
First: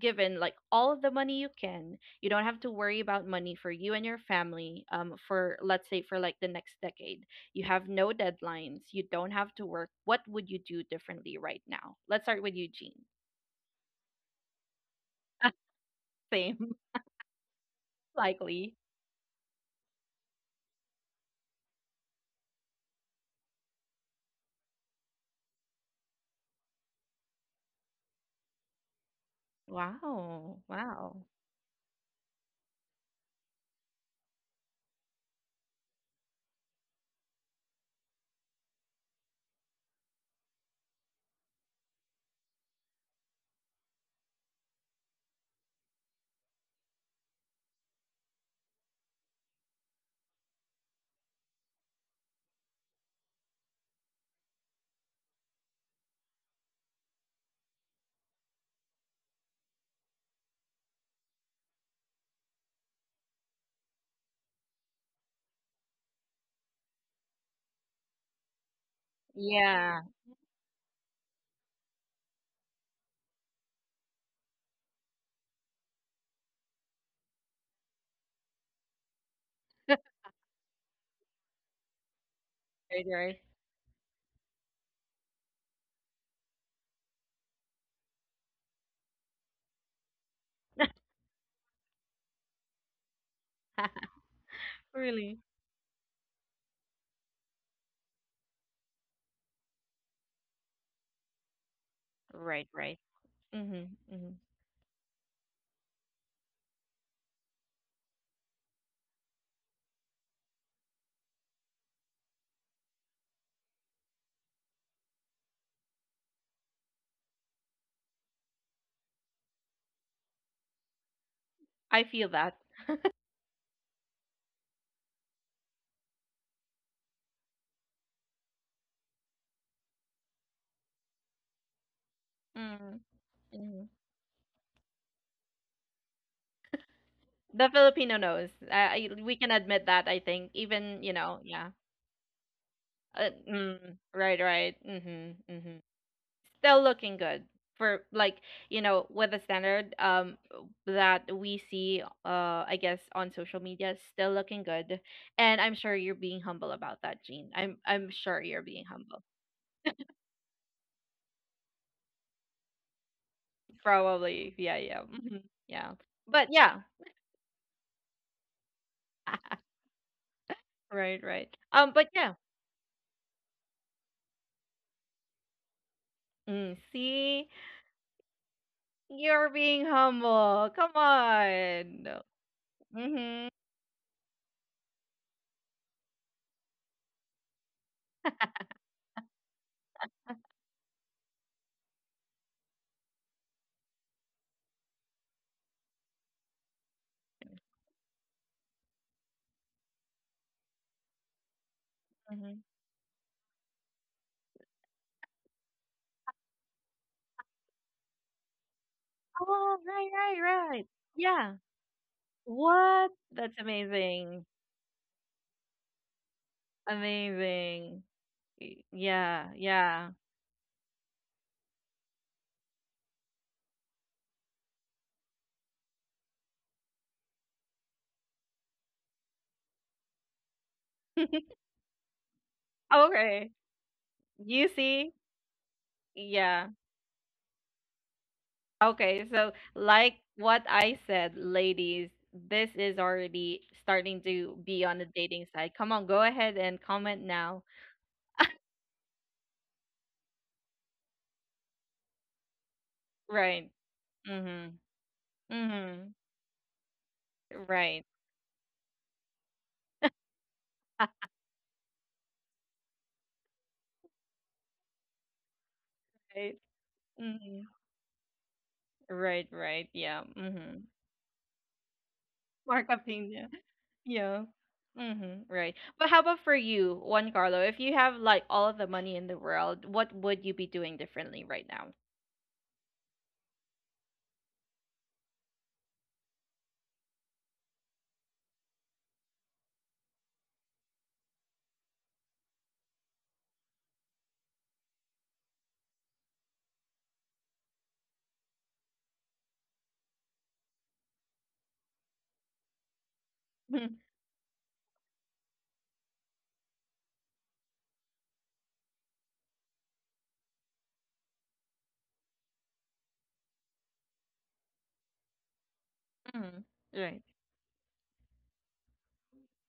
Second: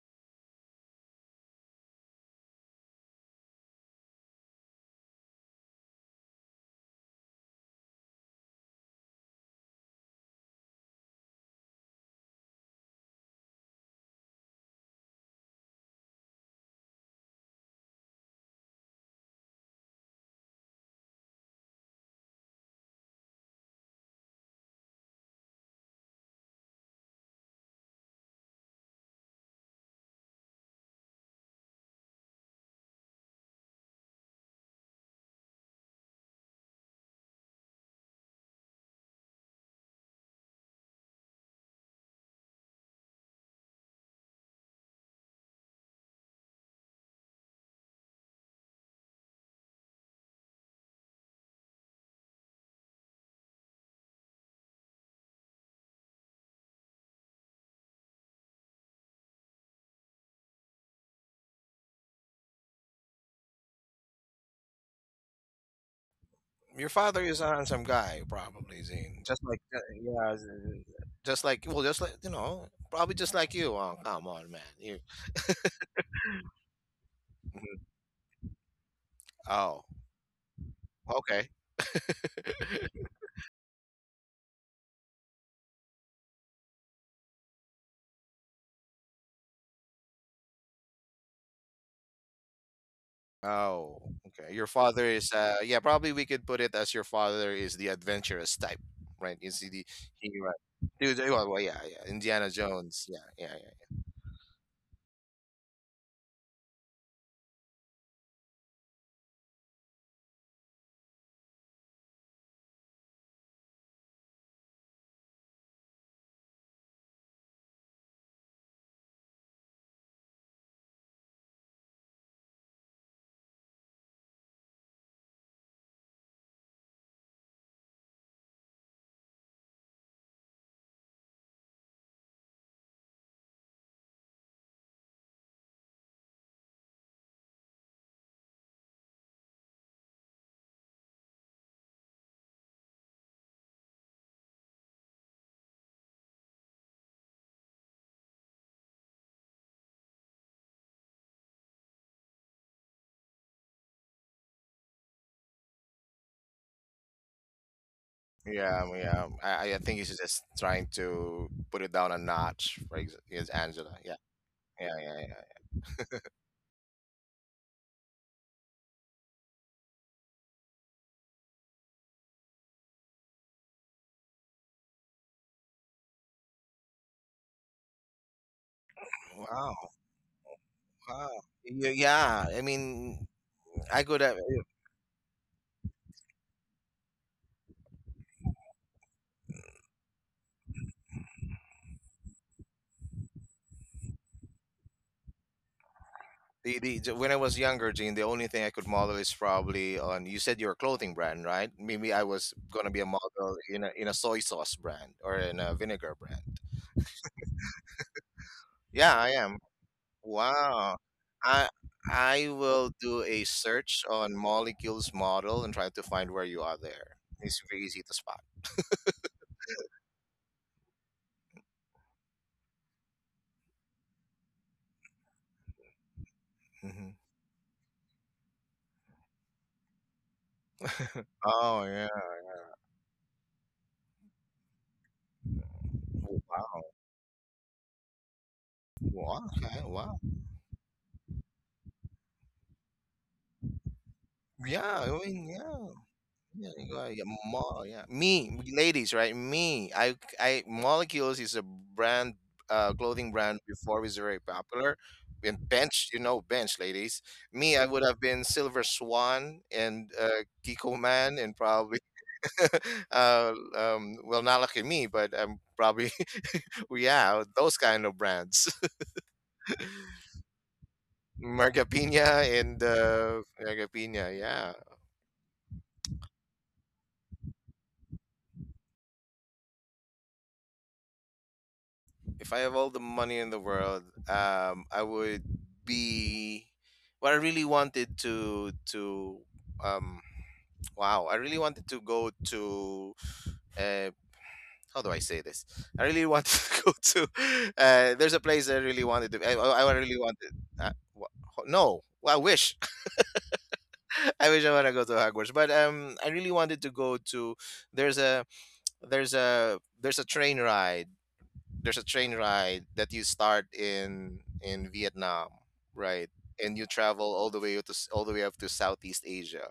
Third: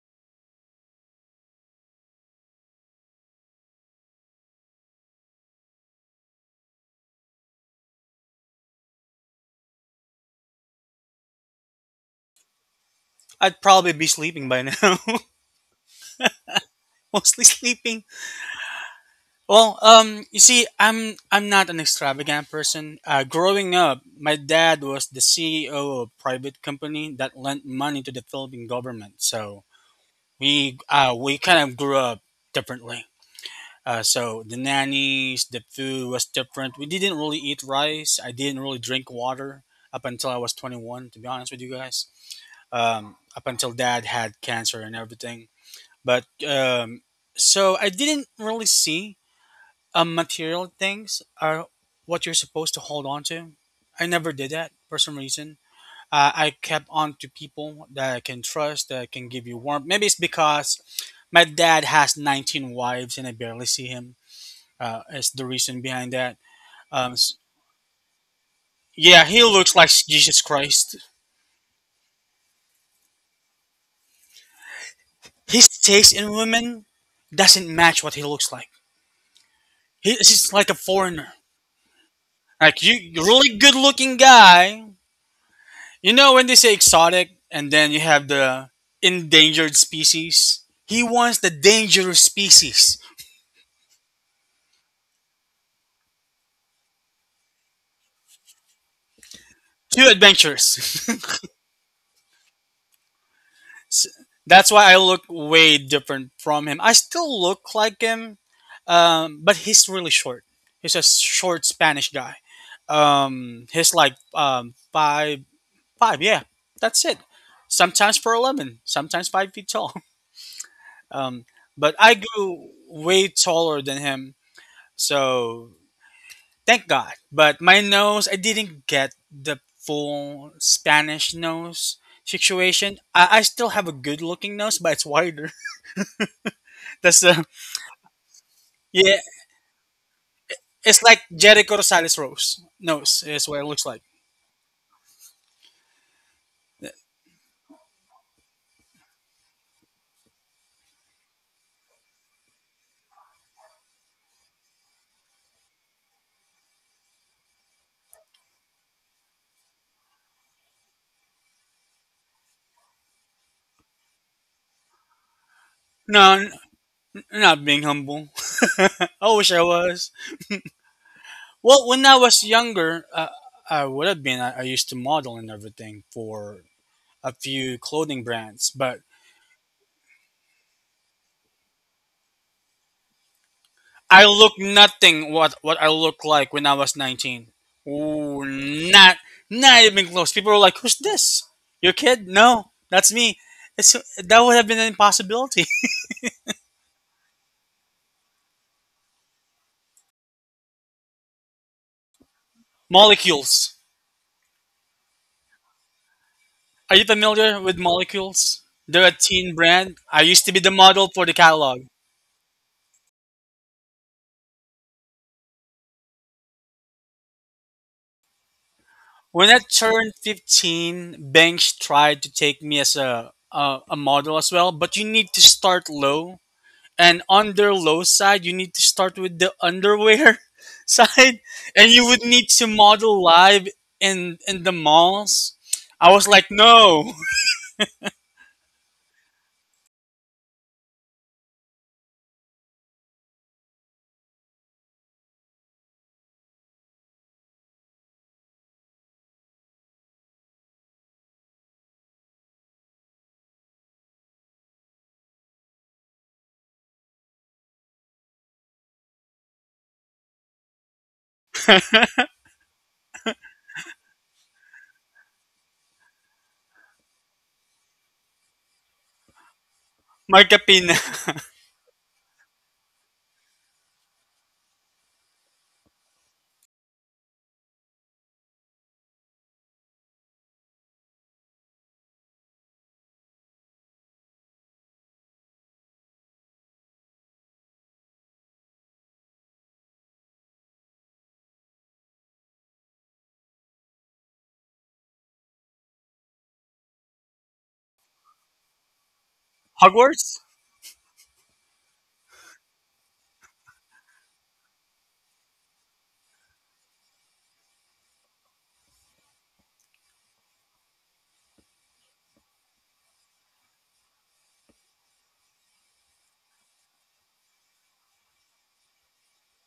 given like all of the money you can, you don't have to worry about money for you and your family, for let's say for like the next decade. You have no deadlines. You don't have to work. What would you do differently right now? Let's start with Eugene.
I'd probably be sleeping by now.
Same,
Mostly sleeping.
likely.
Well, you see, I'm not an extravagant person. Growing up, my dad was the CEO of a private company that lent money to the Philippine government. So
Wow.
we uh,
Wow.
we kind of grew up differently. So the nannies, the food was different. We didn't really eat rice. I didn't really drink water up until I was 21. To be honest with you guys, up until dad had cancer and everything. But so I didn't really see material things are what you're supposed to hold on to. I never did that for some reason. I kept on to people that I can trust, that can give you warmth. Maybe it's because my dad has 19 wives and I barely see him. Is the reason behind that.
Your
Um,
father
s-
is a handsome guy, probably, Zane.
yeah, he
Just like,
looks like
Yeah.
yeah,
Jesus Christ.
just like, well, just like, probably just like you. Oh, come on, man.
His taste in women doesn't
Mhm.
match what he looks like.
Oh,
He's like a foreigner.
okay.
Like you,
Right,
you're a
right.
really good looking guy. You know when they say exotic and then you have the endangered species? He wants the dangerous species.
Oh, okay. Your father is
Really?
yeah, probably we could put it as your father is the adventurous type, right? You see the,
Too
he right.
adventurous.
Dude, well, yeah, yeah. Indiana
Right, right.
Jones. Yeah, yeah, yeah,
Mm-hmm,
yeah.
S-
mm-hmm.
That's why I look way different from him. I still look like him, but he's really short. He's a short Spanish guy. He's like five, five. Yeah, that's it. Sometimes for 11, sometimes 5 feet tall. Um, but
I
I
feel that.
grew way taller than him, so thank God. But my nose, I didn't get the full Spanish nose situation.
Mm,
I still have
hmm.
a good looking nose, but it's wider. That's
The Filipino knows.
yeah.
We can admit that, I think.
It's
Even,
like
yeah.
Jericho Rosales Rose nose is what it looks
Mm,
like.
right, right. Mm-hmm, mm-hmm. Still looking good for, like, with the standard, that we see, I guess on social media. Still looking good, and I'm sure you're being humble about that, Jean. I'm sure you're
Yeah,
being
yeah.
humble,
I think he's just trying to put it down a notch for his Angela. Yeah,
probably. Yeah,
yeah,
yeah,
yeah, yeah.
mhm, yeah,
No,
but
n-
yeah.
not being humble. I wish I was.
Right, right,
Well, when
but
I
yeah.
was younger, I would have been. I used to model and everything for a
See,
few clothing brands, but
you're
Wow.
being humble, come
Ah,
on.
yeah. I mean,
Mm-hmm,
I could
I
have
look nothing what I looked like when I was 19. Ooh, not not even close. People were like, "Who's this? Your kid?" No, that's me. That would have been an impossibility.
when I was younger, Gene. The only thing I could model is probably on. You said you're a clothing brand, right? Maybe I was
mm-hmm.
gonna be a model
Molecules.
in a soy sauce brand or in a vinegar brand.
Are you familiar with molecules? They're a
Yeah, I
teen
am.
Oh,
brand.
right,
I
right,
used to be the
right,
Wow.
model for the
yeah.
I
catalog.
I will
What,
do a
that's
search on
amazing.
molecules model and try to find where you are there. It's very easy
Amazing.
to spot.
Y-
When
Yeah,
I
yeah.
turned 15, banks tried to take me as a model as well, but you need to start low,
Hmm.
and on their low side you need to start with the underwear side,
Oh
and you
yeah.
would need to model
Okay.
live in
You
the
see?
malls. I was like,
Yeah.
Wow.
no.
Okay.
Wow.
So,
Okay.
like
Wow.
what I said, ladies, this is already starting to
Yeah,
be on the
I
dating
mean,
side.
yeah,
Come on, go ahead
yeah,
and
you gotta
comment
get
now.
more. Yeah, me, ladies, right? Me, Molecules is a brand, clothing brand
Right.
before was very
Mm-hmm.
popular. And Bench,
Mm-hmm.
you know, Bench, ladies. Me, I would
Right.
have been Silver Swan and Kiko Man, and probably, well, not lucky me, but probably,
Right.
yeah,
Mm-hmm.
those kind of brands.
Right. Right. Yeah. Mm-hmm.
Markapina.
Marga Pina and
Mark opinion.
Marga Pina,
Yeah.
yeah.
Mm-hmm. Right. But how about for you, Juan Carlo? If you have like all of the money in the world, what would you be doing differently right now?
If I have all the money in the world, I would be what I really wanted to um wow, I really wanted to go to uh how do I say this? I really wanted to go to there's a place I really wanted to, I really
Hogwarts.
wanted. uh, wha- no, well, I wish. I wish. I want to go to Hogwarts, but I really wanted to go to there's a there's a train ride, that you start in Vietnam, right?
Mm-hmm.
And you
Right.
travel all the way all the way up to Southeast Asia.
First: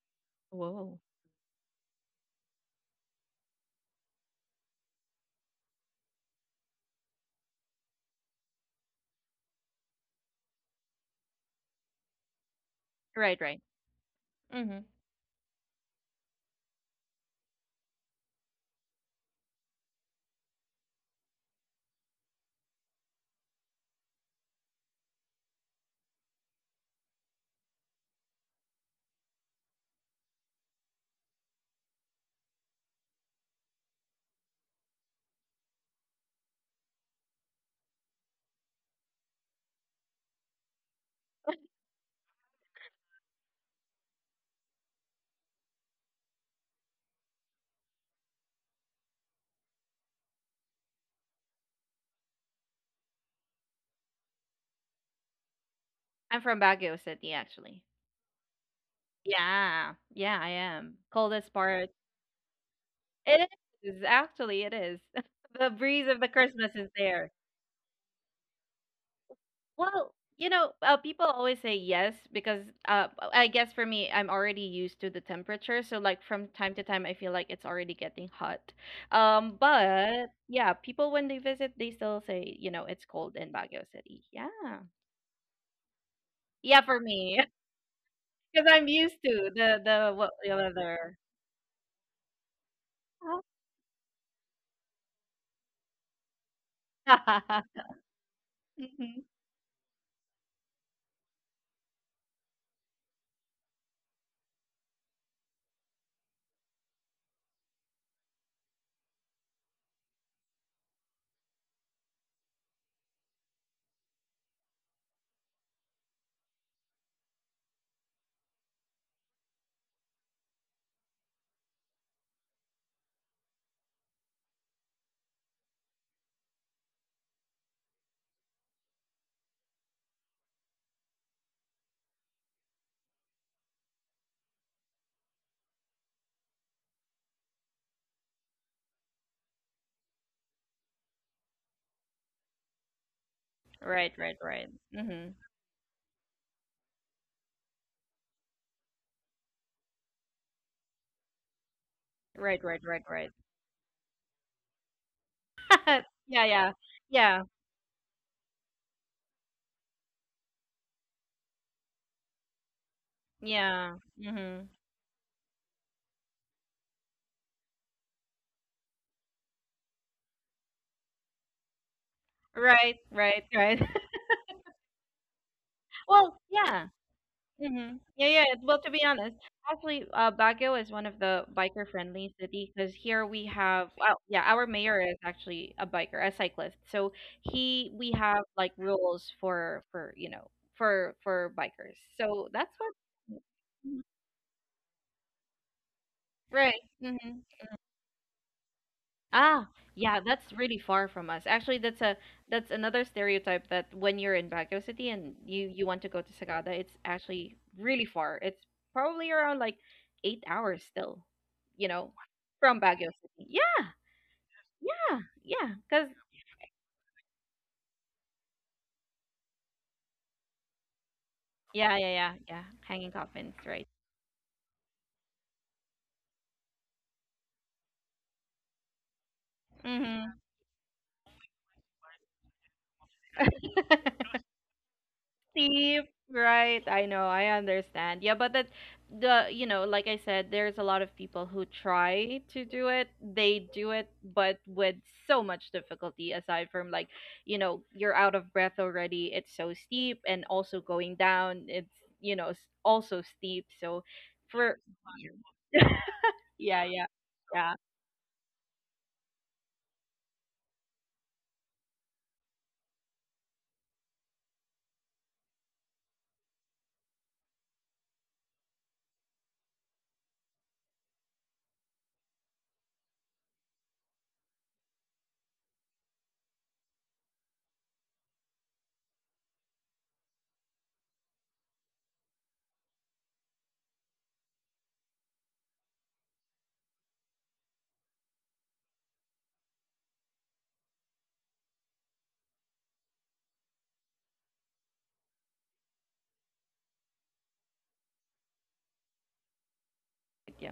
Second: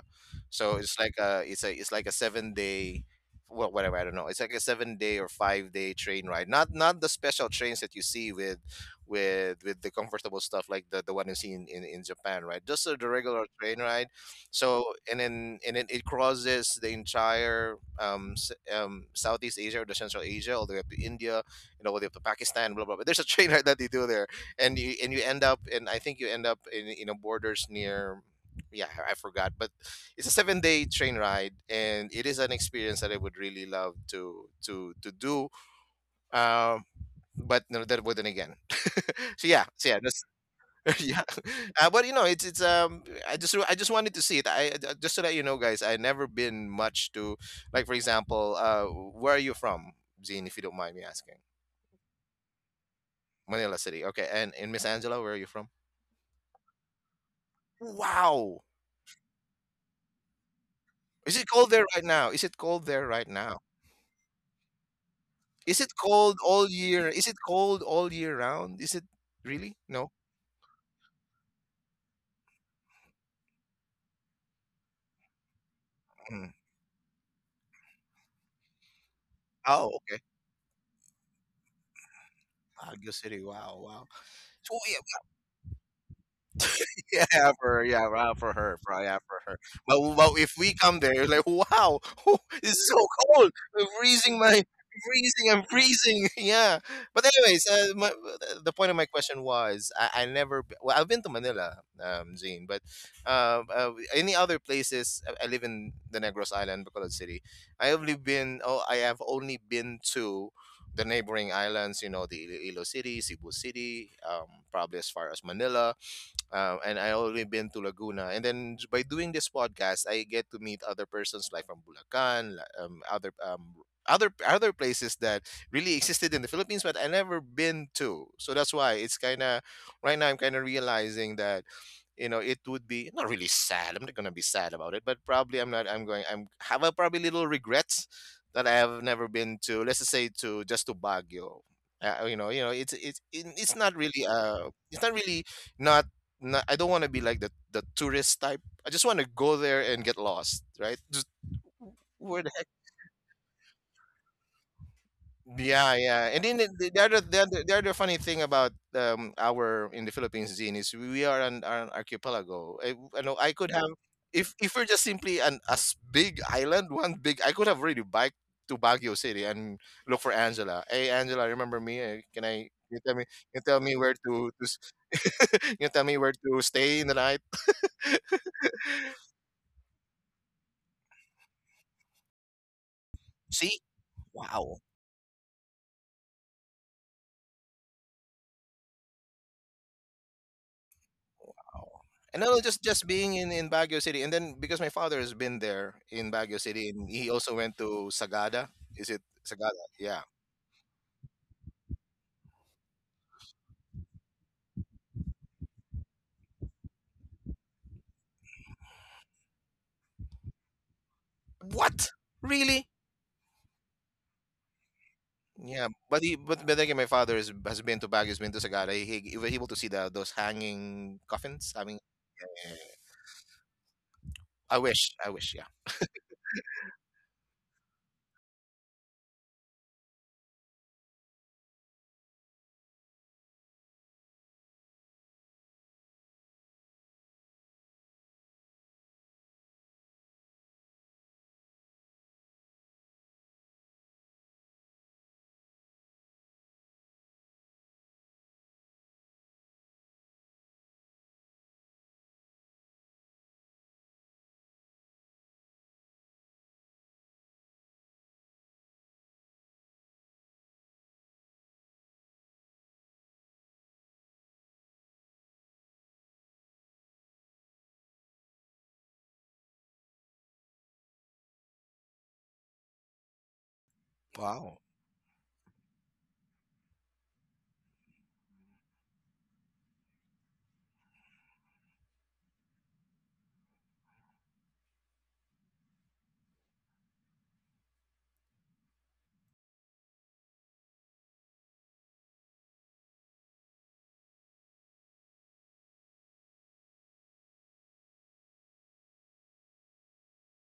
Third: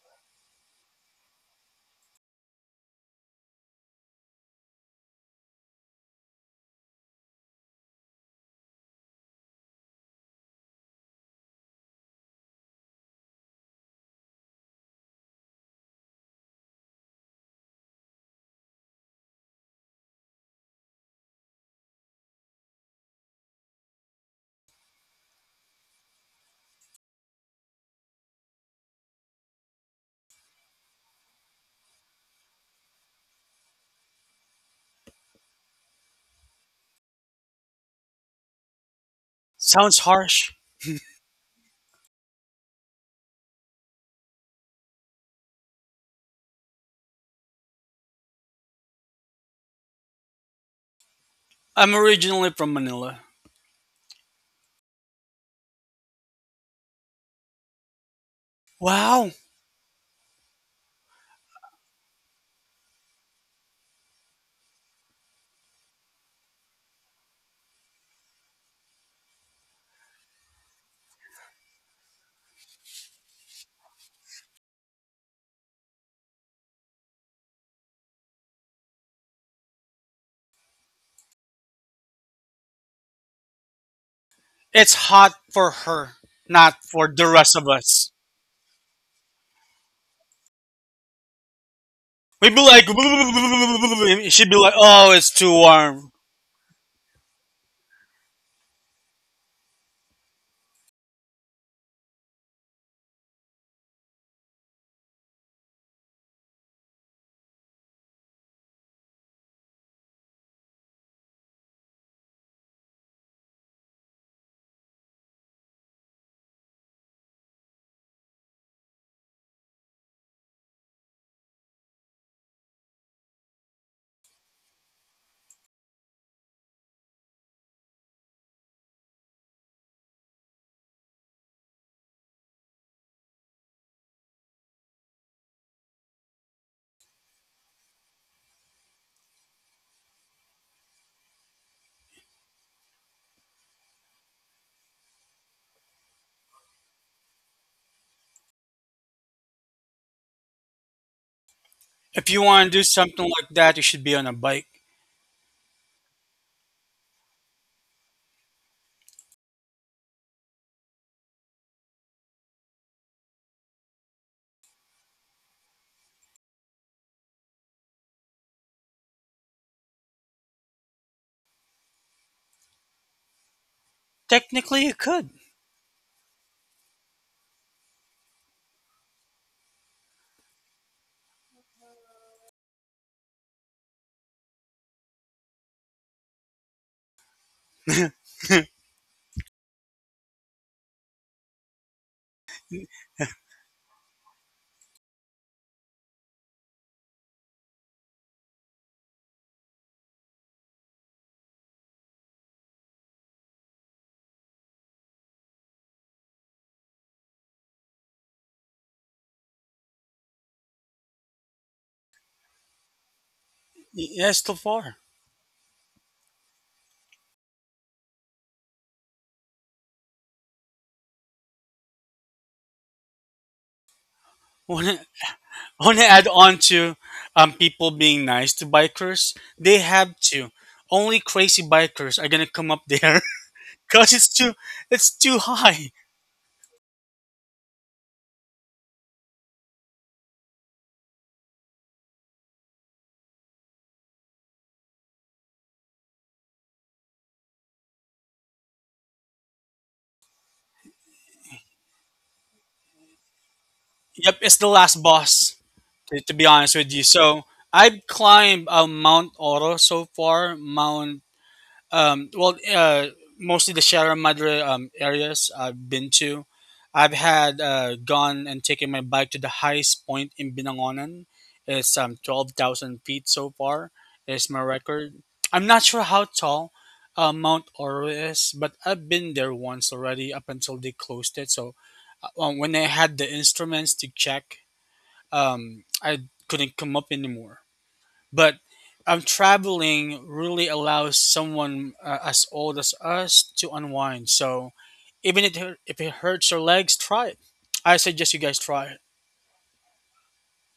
So
Whoa.
it's like a 7-day, well, whatever, I don't know. It's like a 7-day or 5-day train ride. Not the special trains that you see with the comfortable stuff like the one you see in Japan, right? Just the
Right,
regular
right.
train ride.
Mm-hmm.
So, and then it crosses the entire Southeast Asia, or the Central Asia, all the way up to India, you know, they the to Pakistan, blah blah, blah. There's a train ride that they do there, and you end up, and I think you end up in borders near, yeah, I forgot, but it's a 7-day train ride, and it is an experience that I would really love to do. Um, but no, that wouldn't again. So yeah,
Sounds
that's.
harsh.
Yeah. But it's I just wanted to see it. Just to let you know, guys, I never been much to, like for example, where are you from, Zine? If you don't mind me asking.
I'm originally from Manila.
Manila City. Okay, and in Miss Angela, where are you from?
I'm from Baguio City, actually.
Wow.
Wow.
Yeah. Yeah, I am.
Is it
Coldest
cold there
part.
right now? Is it cold there right
It
now?
is, actually, it is. The
Is it
breeze of the
cold all
Christmas is
year? Is
there.
it cold all year round? Is it really? No.
Well, people always say yes because I guess for me, I'm already used to the temperature. So, like, from
Mm.
time to time, I feel like it's already getting hot.
Oh, okay.
But yeah, people when they visit, they still say, it's
Baguio
cold
City.
in
Wow,
Baguio
wow.
City. Yeah.
So
It's
yeah.
hot for her, not
Yeah, for
for the
me,
Yeah,
rest of
for yeah,
us.
well, for
because
her,
I'm
for yeah,
used
for
to
her.
the the
But
what
but if
the
we come there,
weather.
you're like, wow.
We'd be
It's
like
so cold. I'm
and
freezing
she'd be
my
like, oh, it's
freezing.
too
I'm
warm.
freezing. Yeah. But anyways, the point of my
Mhm.
question was, I never. Well, I've been to Manila, Zane, but any other places? I live in the Negros Island, Bacolod City. I have only been. Oh, I have only been to the neighboring islands, you know, the Iloilo City, Cebu City, probably as far as Manila, and I already been to Laguna. And then by doing this podcast, I get to meet other persons like from Bulacan, other places that really existed in the Philippines, but I never been to. So that's why it's kind of right now I'm kind of realizing that it would be not really sad. I'm not going to be sad about it, but probably I'm not, I'm going, I'm have a probably little regrets that I have never been to, let's just say, to just to Baguio. You know, it's not
Right,
really,
right, right.
it's not
Hmm.
really not, I don't want to be like the tourist type. I just want to go there and get lost, right? Just
If you
where the.
want to
Right,
do
right, right,
something
right.
like that, you should be on a bike.
Yeah, yeah. And
Yeah,
then
yeah,
the other the
yeah,
other, the other funny thing about our in the Philippines zine is, we are an archipelago. I know I could have,
yeah.
if
Hmm.
if we're just simply an as big island, one big, I could have really biked to Baguio City and look for Angela. Hey Angela, remember me? Can I
Right,
you tell me,
right,
you tell
right.
me where to
Technically,
s-
you could.
you tell me where
Well,
to
yeah.
stay in the night?
Mhm. Yeah, yeah. Well, to be honest, actually, Baguio is one of the biker-friendly city, because here we
See?
have, well, yeah, our
Wow.
mayor is actually a biker, a cyclist. So we have like rules for you know for bikers.
And
So
no,
that's
just
what.
just being in Baguio
Mhm.
City, and then because my father has been there in Baguio
Right.
City, and
Hmm.
he also went to Sagada. Is it
Ah,
Sagada?
yeah,
Yeah.
that's really far from us. Actually, that's a that's another stereotype that when you're in Baguio City and you want to go to Sagada, it's actually really far. It's probably around like 8 hours still, you
What?
know, from
Really?
Baguio City. Yeah,
Yes, too far.
yeah, yeah.
Yeah.
Cause
But again, my father has been to Baguio, has been to Sagada. He was able to see the those hanging coffins. I
yeah,
mean,
yeah, yeah, yeah.
eh,
Hanging coffins, right?
I
When I
wish, I wish. Yeah.
want to add on to people being nice to bikers. They have
Mm-hmm.
to. Only crazy bikers are gonna come up there because it's too high.
Steep, right? I know, I understand. Yeah, but that the, like I said, there's a lot of people who try to do it. They do it, but with so much difficulty. Aside from, like, you're out of breath already. It's so steep, and also going down, it's you know s- also steep. So
Yep, it's the
for
last boss. To be honest
yeah,
with you,
yeah,
so
yeah,
I've climbed Mount Oro so far, Um, well, uh, mostly the Sierra Madre areas I've been to. I've had gone and taken my bike to the highest point in Binangonan. It's 12,000 feet so far, is my
Wow.
record. I'm not sure how tall Mount Oro is, but I've been there once already up until they closed it. So when I had the instruments to check, I couldn't come up anymore. But traveling really allows someone as old as us to unwind. So even if it hurts your legs, try it. I suggest you guys try it.
yeah.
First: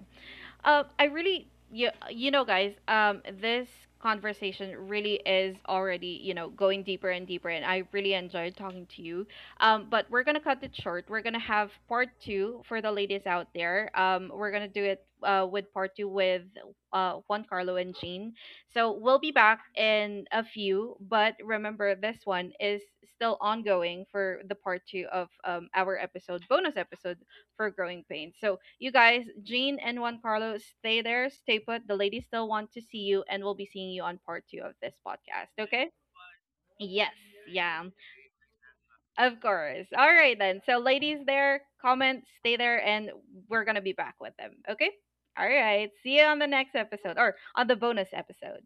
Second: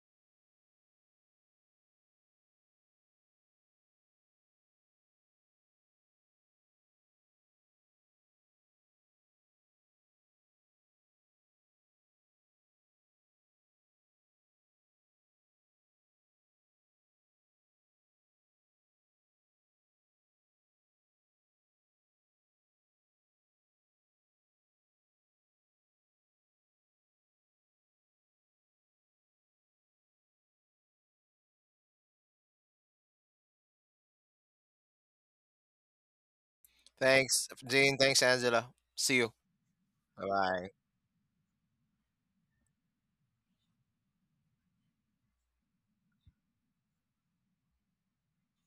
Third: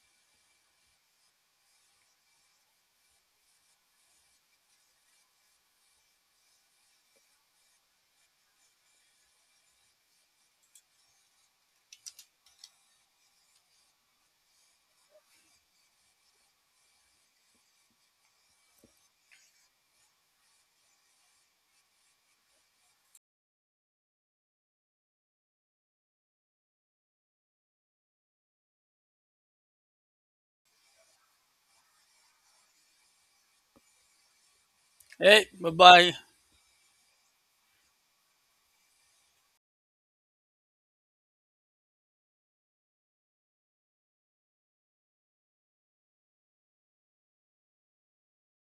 I really, you know, guys, this conversation really is already, going deeper and deeper, and I really enjoyed talking to you. But we're gonna cut it short. We're gonna have part two for the ladies out there. We're gonna do it, with part two with Juan Carlo and Jean. So we'll be back in a few, but remember this one is still ongoing for the part two of our episode, bonus episode for Growing Pains. So you guys, Jean and Juan Carlos, stay there, stay put. The ladies still want to see you, and we'll be seeing you on part two of this
Hey,
podcast.
bye
Okay?
bye.
Yes.
Thanks,
Yeah.
Jane. Thanks, Angela. See you.
Of course. All
Bye
right then.
bye.
So ladies, there, comment, stay there, and we're gonna be back with them. Okay? All right. See you on the next episode or on the bonus episode.